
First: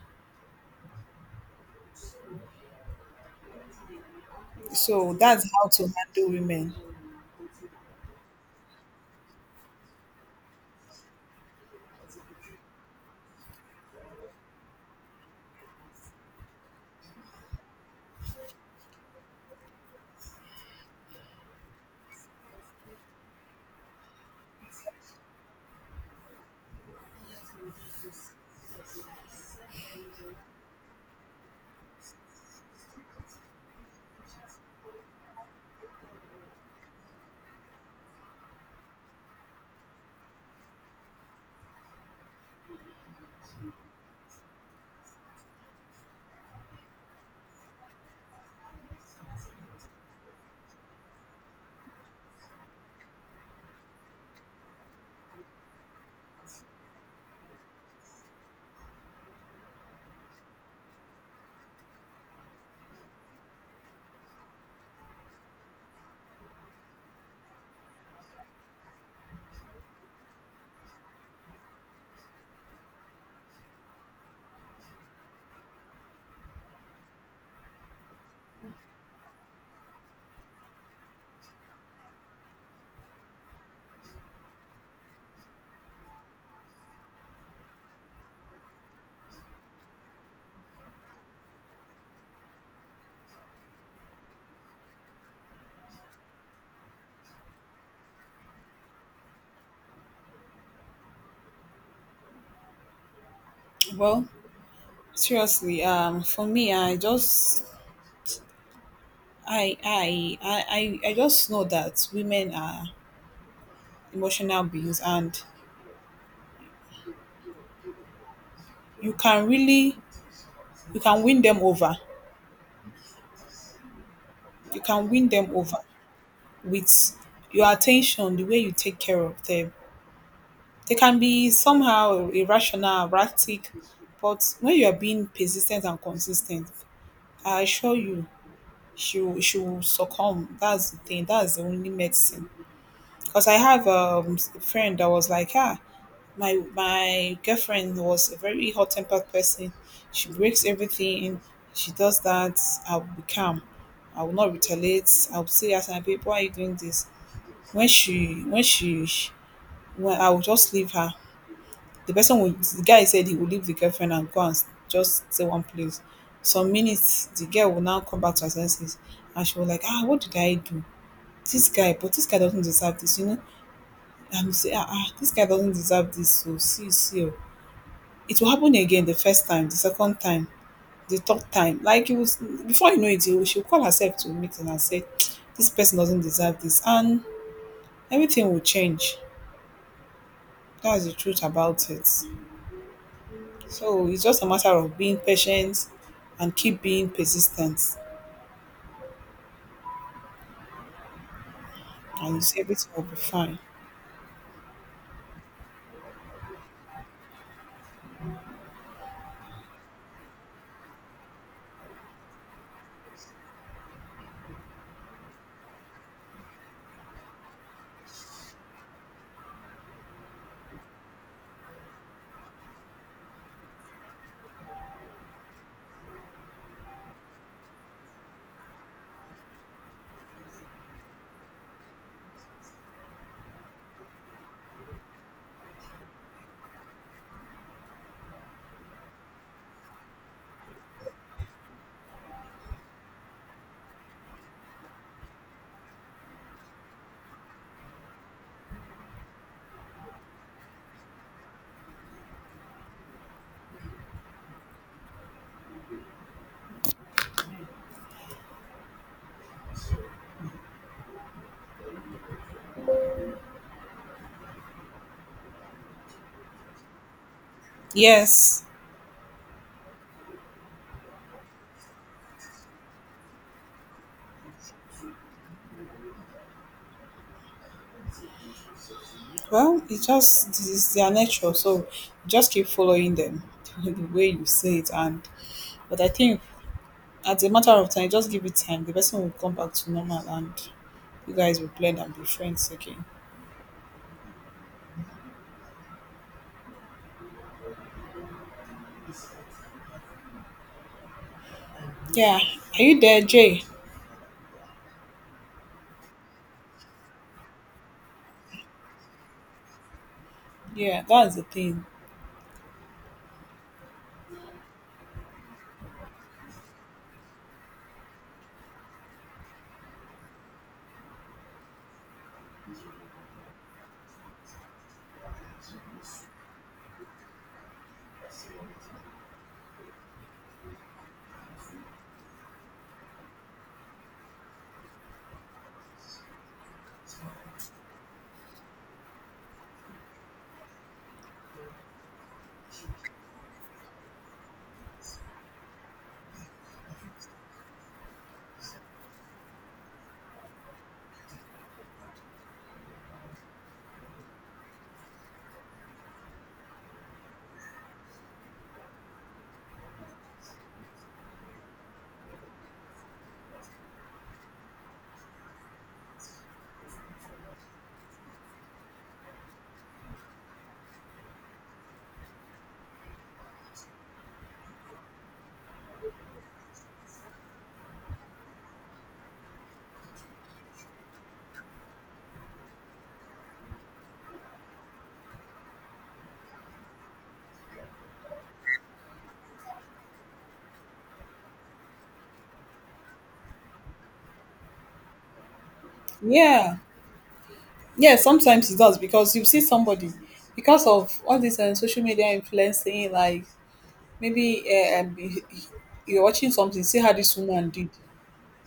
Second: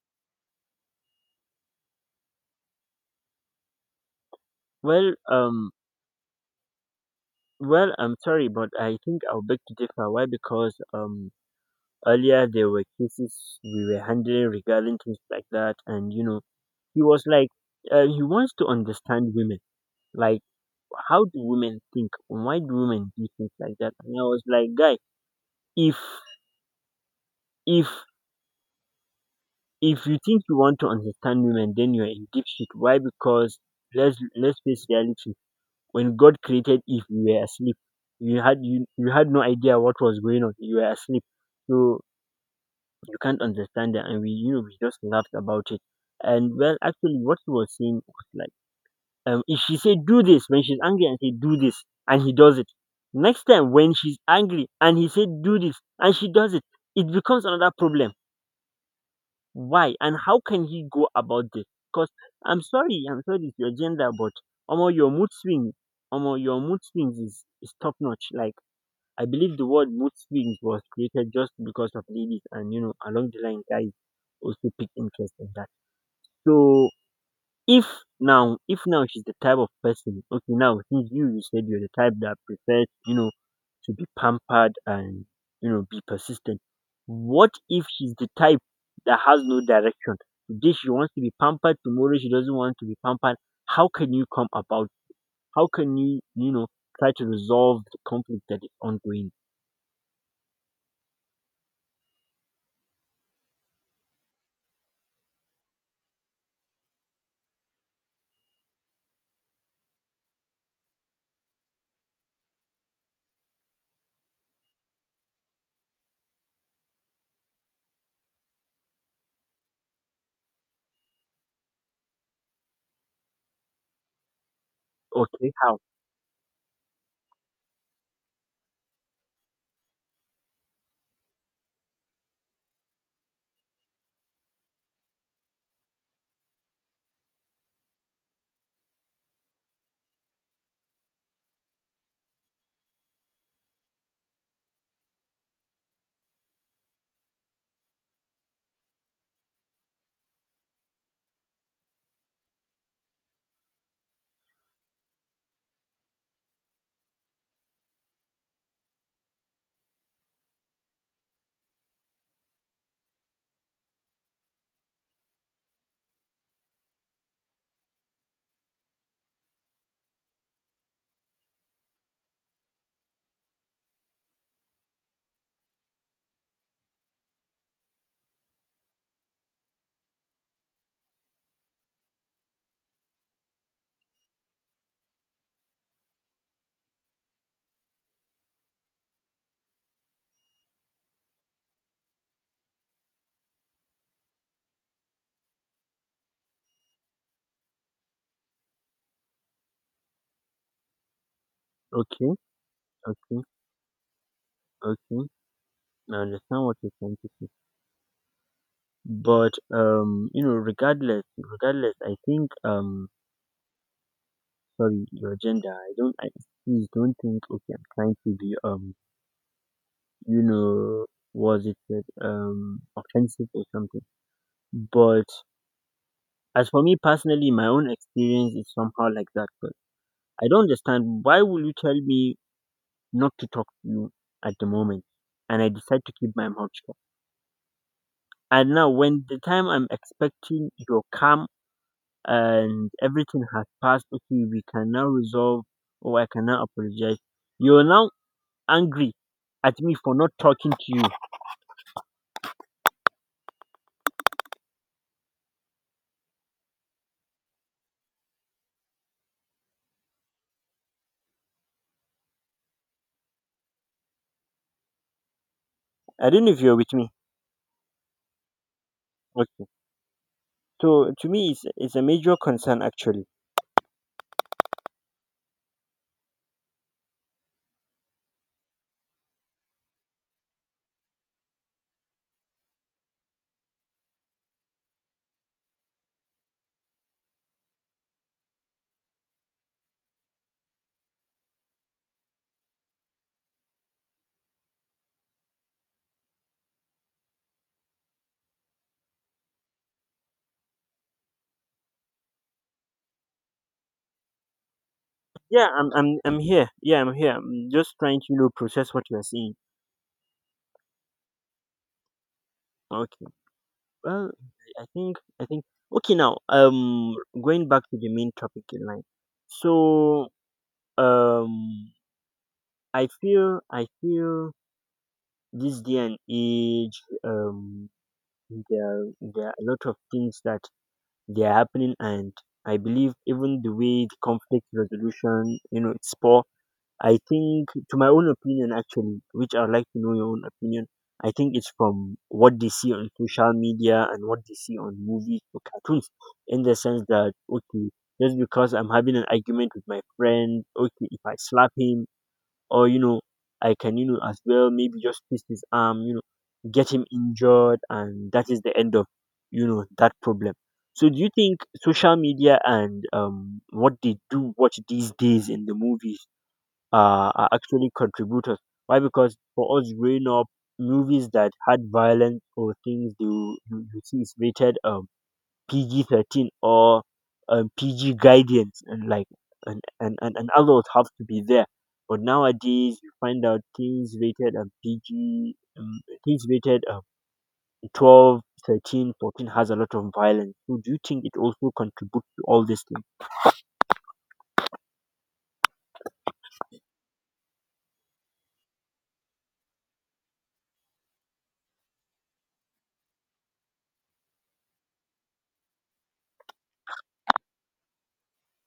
So Well, that's how um, to handle women. well, I'm sorry, but I think I'll beg to differ. Why? Because um, earlier there were cases we were handling regarding things like that, and you know, he was like, uh, he wants to understand women. Like, how do women think? Why do women do things like that? And I was like, guy, if if if you think you want to understand women, then you're in deep shit. Why? Because let's let's face reality. When God created Eve, you were asleep. You had you, you had no idea what was going on. You were asleep, so you can't understand it. And we you know we just laughed about it. And well, actually, what he was saying was like, um if she said do this when she's angry, and say do this and he does it, next time when she's angry and he said do this and she does it it becomes another problem. Why? And how can he go about this? Because I'm sorry, I'm sorry it's your gender, but Omo, your mood swing, Omo, your mood swings is, is top notch. Like, I believe the word mood swings was created just because of ladies, and you know, along the line, guys also pick interest in that. So if now, if now she's the type of person. Okay, now since you you said you're the type that prefers, you know, to be pampered and you know be persistent. What if she's the type that has no direction? Today she wants to be pampered, tomorrow she doesn't want to be pampered. How can you come about? How can you you know try to resolve the conflict that is ongoing? Well, seriously, um, for me, I just, I, I, I, I I just know that women are emotional beings, and you can really, you can win them over you can win Okay, them over how? with your attention, the way you take care of them. They can be somehow irrational, erratic, but when you are being persistent and consistent, I assure you, she will, she will succumb. That's the thing. That's the only medicine. Because I have um, a friend that was like, ah, my my girlfriend was a very hot tempered person. She breaks everything. She does that. I will be calm. I will not retaliate. I will say, as my babe, why are you doing this? when she when she when I will just leave her. The person will the guy said he will leave the girlfriend and go and s- just stay one place. Some minutes the girl will now come back to her senses and she was like, ah, what did I do? This guy, but this guy doesn't deserve this, you know. And you say, ah, ah, this guy doesn't deserve this. So see, see, oh, it will happen again the first time, the second time, the third time. Like it was before you know it, you- she'll call herself to a meeting and say, this person doesn't deserve this, and everything will change. That's the truth about it. So it's just a matter of being patient and keep being persistent, Okay, and it's, everything will be okay, fine. okay. I understand what you're trying to say, but um, you know, regardless, regardless, I think, um, sorry, your gender. I don't. I Please don't think. Okay, I'm trying to be um you know, was it said, um, offensive or something. But as for me personally, my own experience is somehow like that. But I don't understand why will you tell me not to talk to you at the moment, and I decide to keep my mouth shut. And now when the time I'm expecting your calm and everything has passed, okay, we can now resolve, or I can now apologize. You're now angry at me for not talking to you. I don't know if you're with me. Yes, Okay. So to me, it's, it's a major concern actually. well, it's just this is their nature, so just keep following them the way you say it. And but I think as a matter of time, just give it time. The person will come back to normal, and you guys will blend and be friends again. Yeah, are you there, Jay? Yeah, I'm I'm I'm here. Yeah, I'm here. I'm just trying to you know process what you are saying. Yeah, that's the thing. Okay. Well, I think I think okay now. Um, going back to the main topic in line. So um, I feel I feel this day and age, um there there are a lot of things that they are happening, and I believe even the way the conflict resolution, you know it's poor. I think, to my own opinion actually, which I would like to know your own opinion, I think it's from what they see on social media and what they see on movies or cartoons, in the sense that, okay, just because I'm having an argument with my friend, okay, if I slap him, or, you know, I can, you know, as well maybe just twist his arm, you know, get him injured, and that is the end of, you know, that problem. So do you think social media and, um, what they do watch these days in the movies, uh, are actually contributors? Why? Because for us growing up, movies that had violence or things you you, you see is rated um P G thirteen or um, P G guidance, and like and and and, and adults have to be there. But nowadays, you find out things rated um, P G, um, things rated um, twelve, thirteen, fourteen has a lot of violence. So, do you think it also contributes to all these things? Yeah, yeah. Sometimes it does because you see somebody because of all this uh, social media influencing, like maybe uh, um, he- he- you're watching something, see how this woman did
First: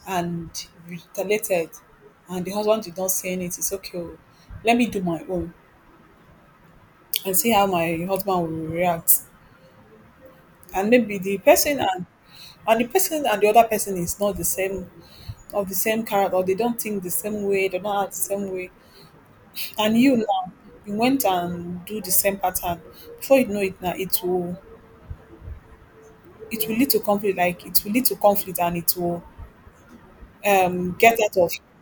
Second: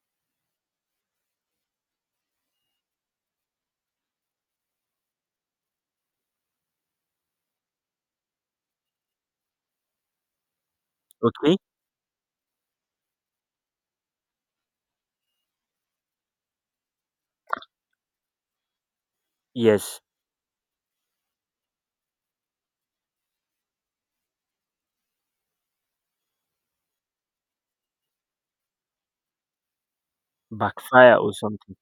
and retaliated, and the husband did not say anything. It's okay, oh, let me do my own and see how my husband will react. And maybe the Okay. person and and the person and the other person is not the same of the same character, or they don't think the same way, they don't act the same way. And Yes. you now, you went and do the same pattern. Before you know it, now it will it will lead to conflict. Like it will lead to conflict, and it will um Backfire get or out of something.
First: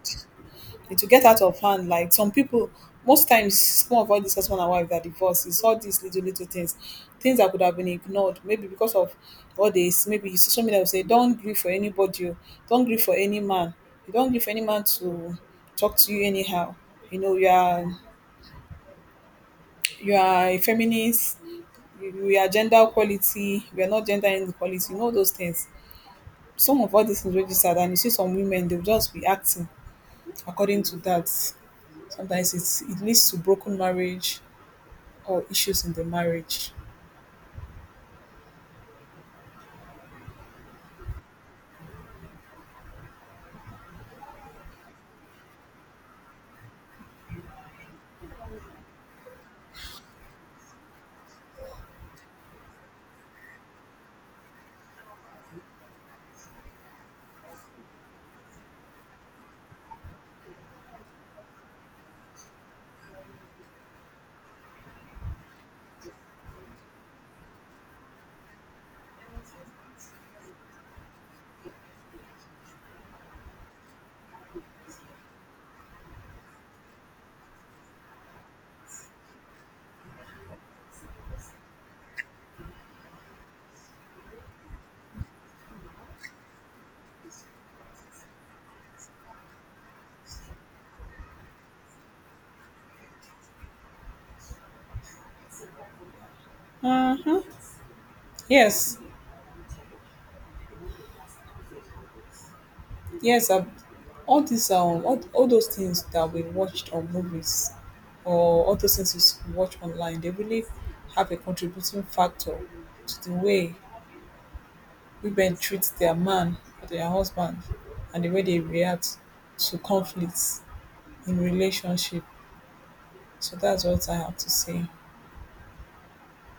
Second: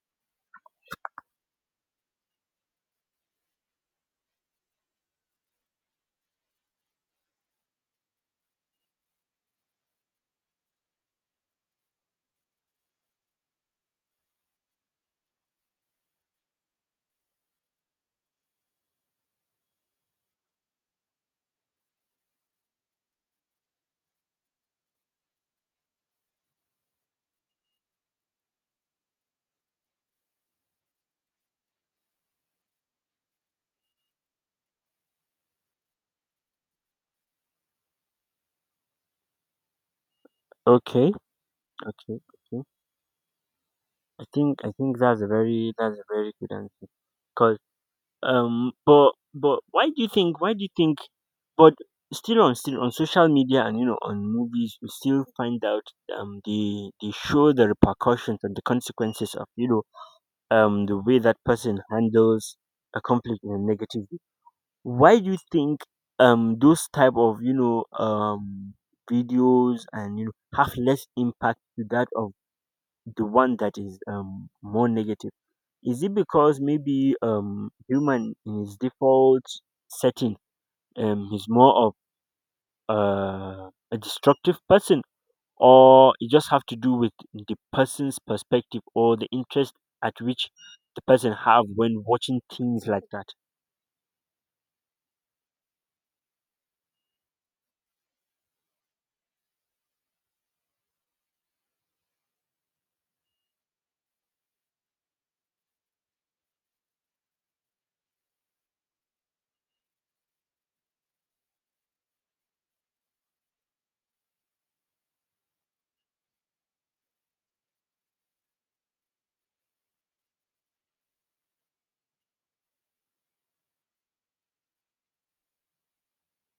it will get out of hand. Like some people, most times, some of all this husband and wife that divorce is all these little little things, things that could have been ignored. Maybe because of all this, maybe social media will say, "Don't grieve for anybody, oh. Don't grieve for any man. You don't grieve for any man to talk to you anyhow. You know, you are you are a feminist. You, you are gender equality. You are not gender inequality. You know those things." Some of all these things registered, and you see some women, they'll just be acting according to that. Sometimes it's, it leads to broken marriage or issues in the marriage. Okay. Okay, okay. I think I think that's a very that's a very good answer. Cause um, but but why do you think why do you think? But still on still on social media, and you know on movies, we still find out um they they show the repercussions and the consequences of, you know um the way that person handles a conflict in a negative way. Why do you think um those type of you know um videos, and you know have less impact to that of the one that is um more negative? Is it because maybe um human in his default setting, um he's more of uh, a destructive person, or it just have to do with the person's perspective or the interest at which the person have when watching things like that? Hmm. Yes, yes. Um, all these um, all, all those things that we watched on movies, or all those things we watch online, they really have a contributing factor to the way women treat their man or their husband, and the way they react to conflicts in relationship. So that's what I have to say.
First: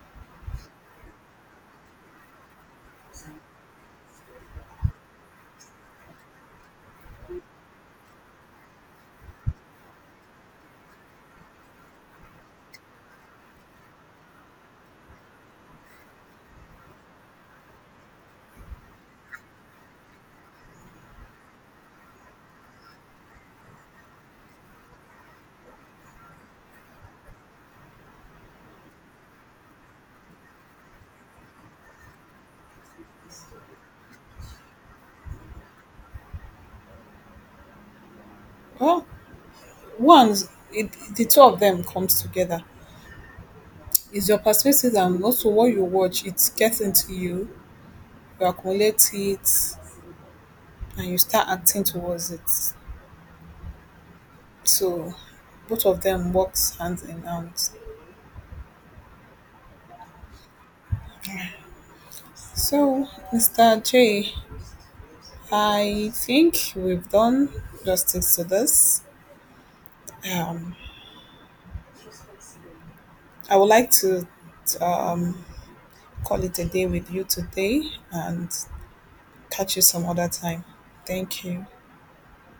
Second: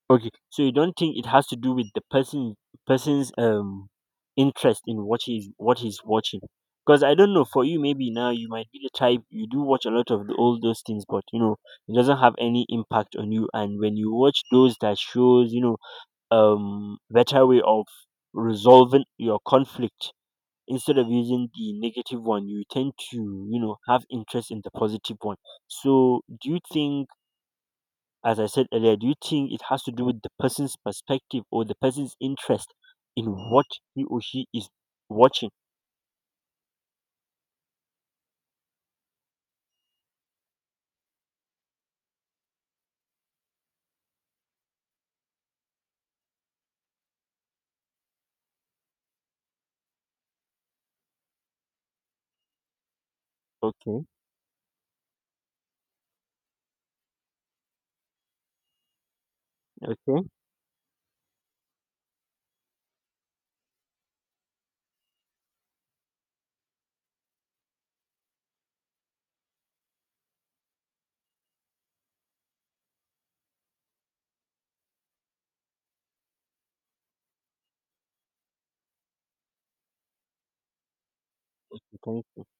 Okay, so you don't think it has to do with the person person's um interest in what he's what he's watching? Because I don't know for you, maybe now you might be the type you do watch a lot of the, all those things, but you know it doesn't have any impact on you. And when you watch those that shows, you know, um, better way of resolving your conflict instead of using the negative one, you tend to you know have interest in the positive one. So do you think? As I said earlier, do you think it has to do with the person's perspective or the person's interest in what he or she is watching? Well, once it, the two of them comes together, is your perspective and also what you watch it gets into you, you accumulate it and you start acting towards it, Okay, so both of them works hand in hand. okay, So Mr. J, I think we've done justice to this, um I would like to um call it a day with you today and catch you some other time. Thank you. okay.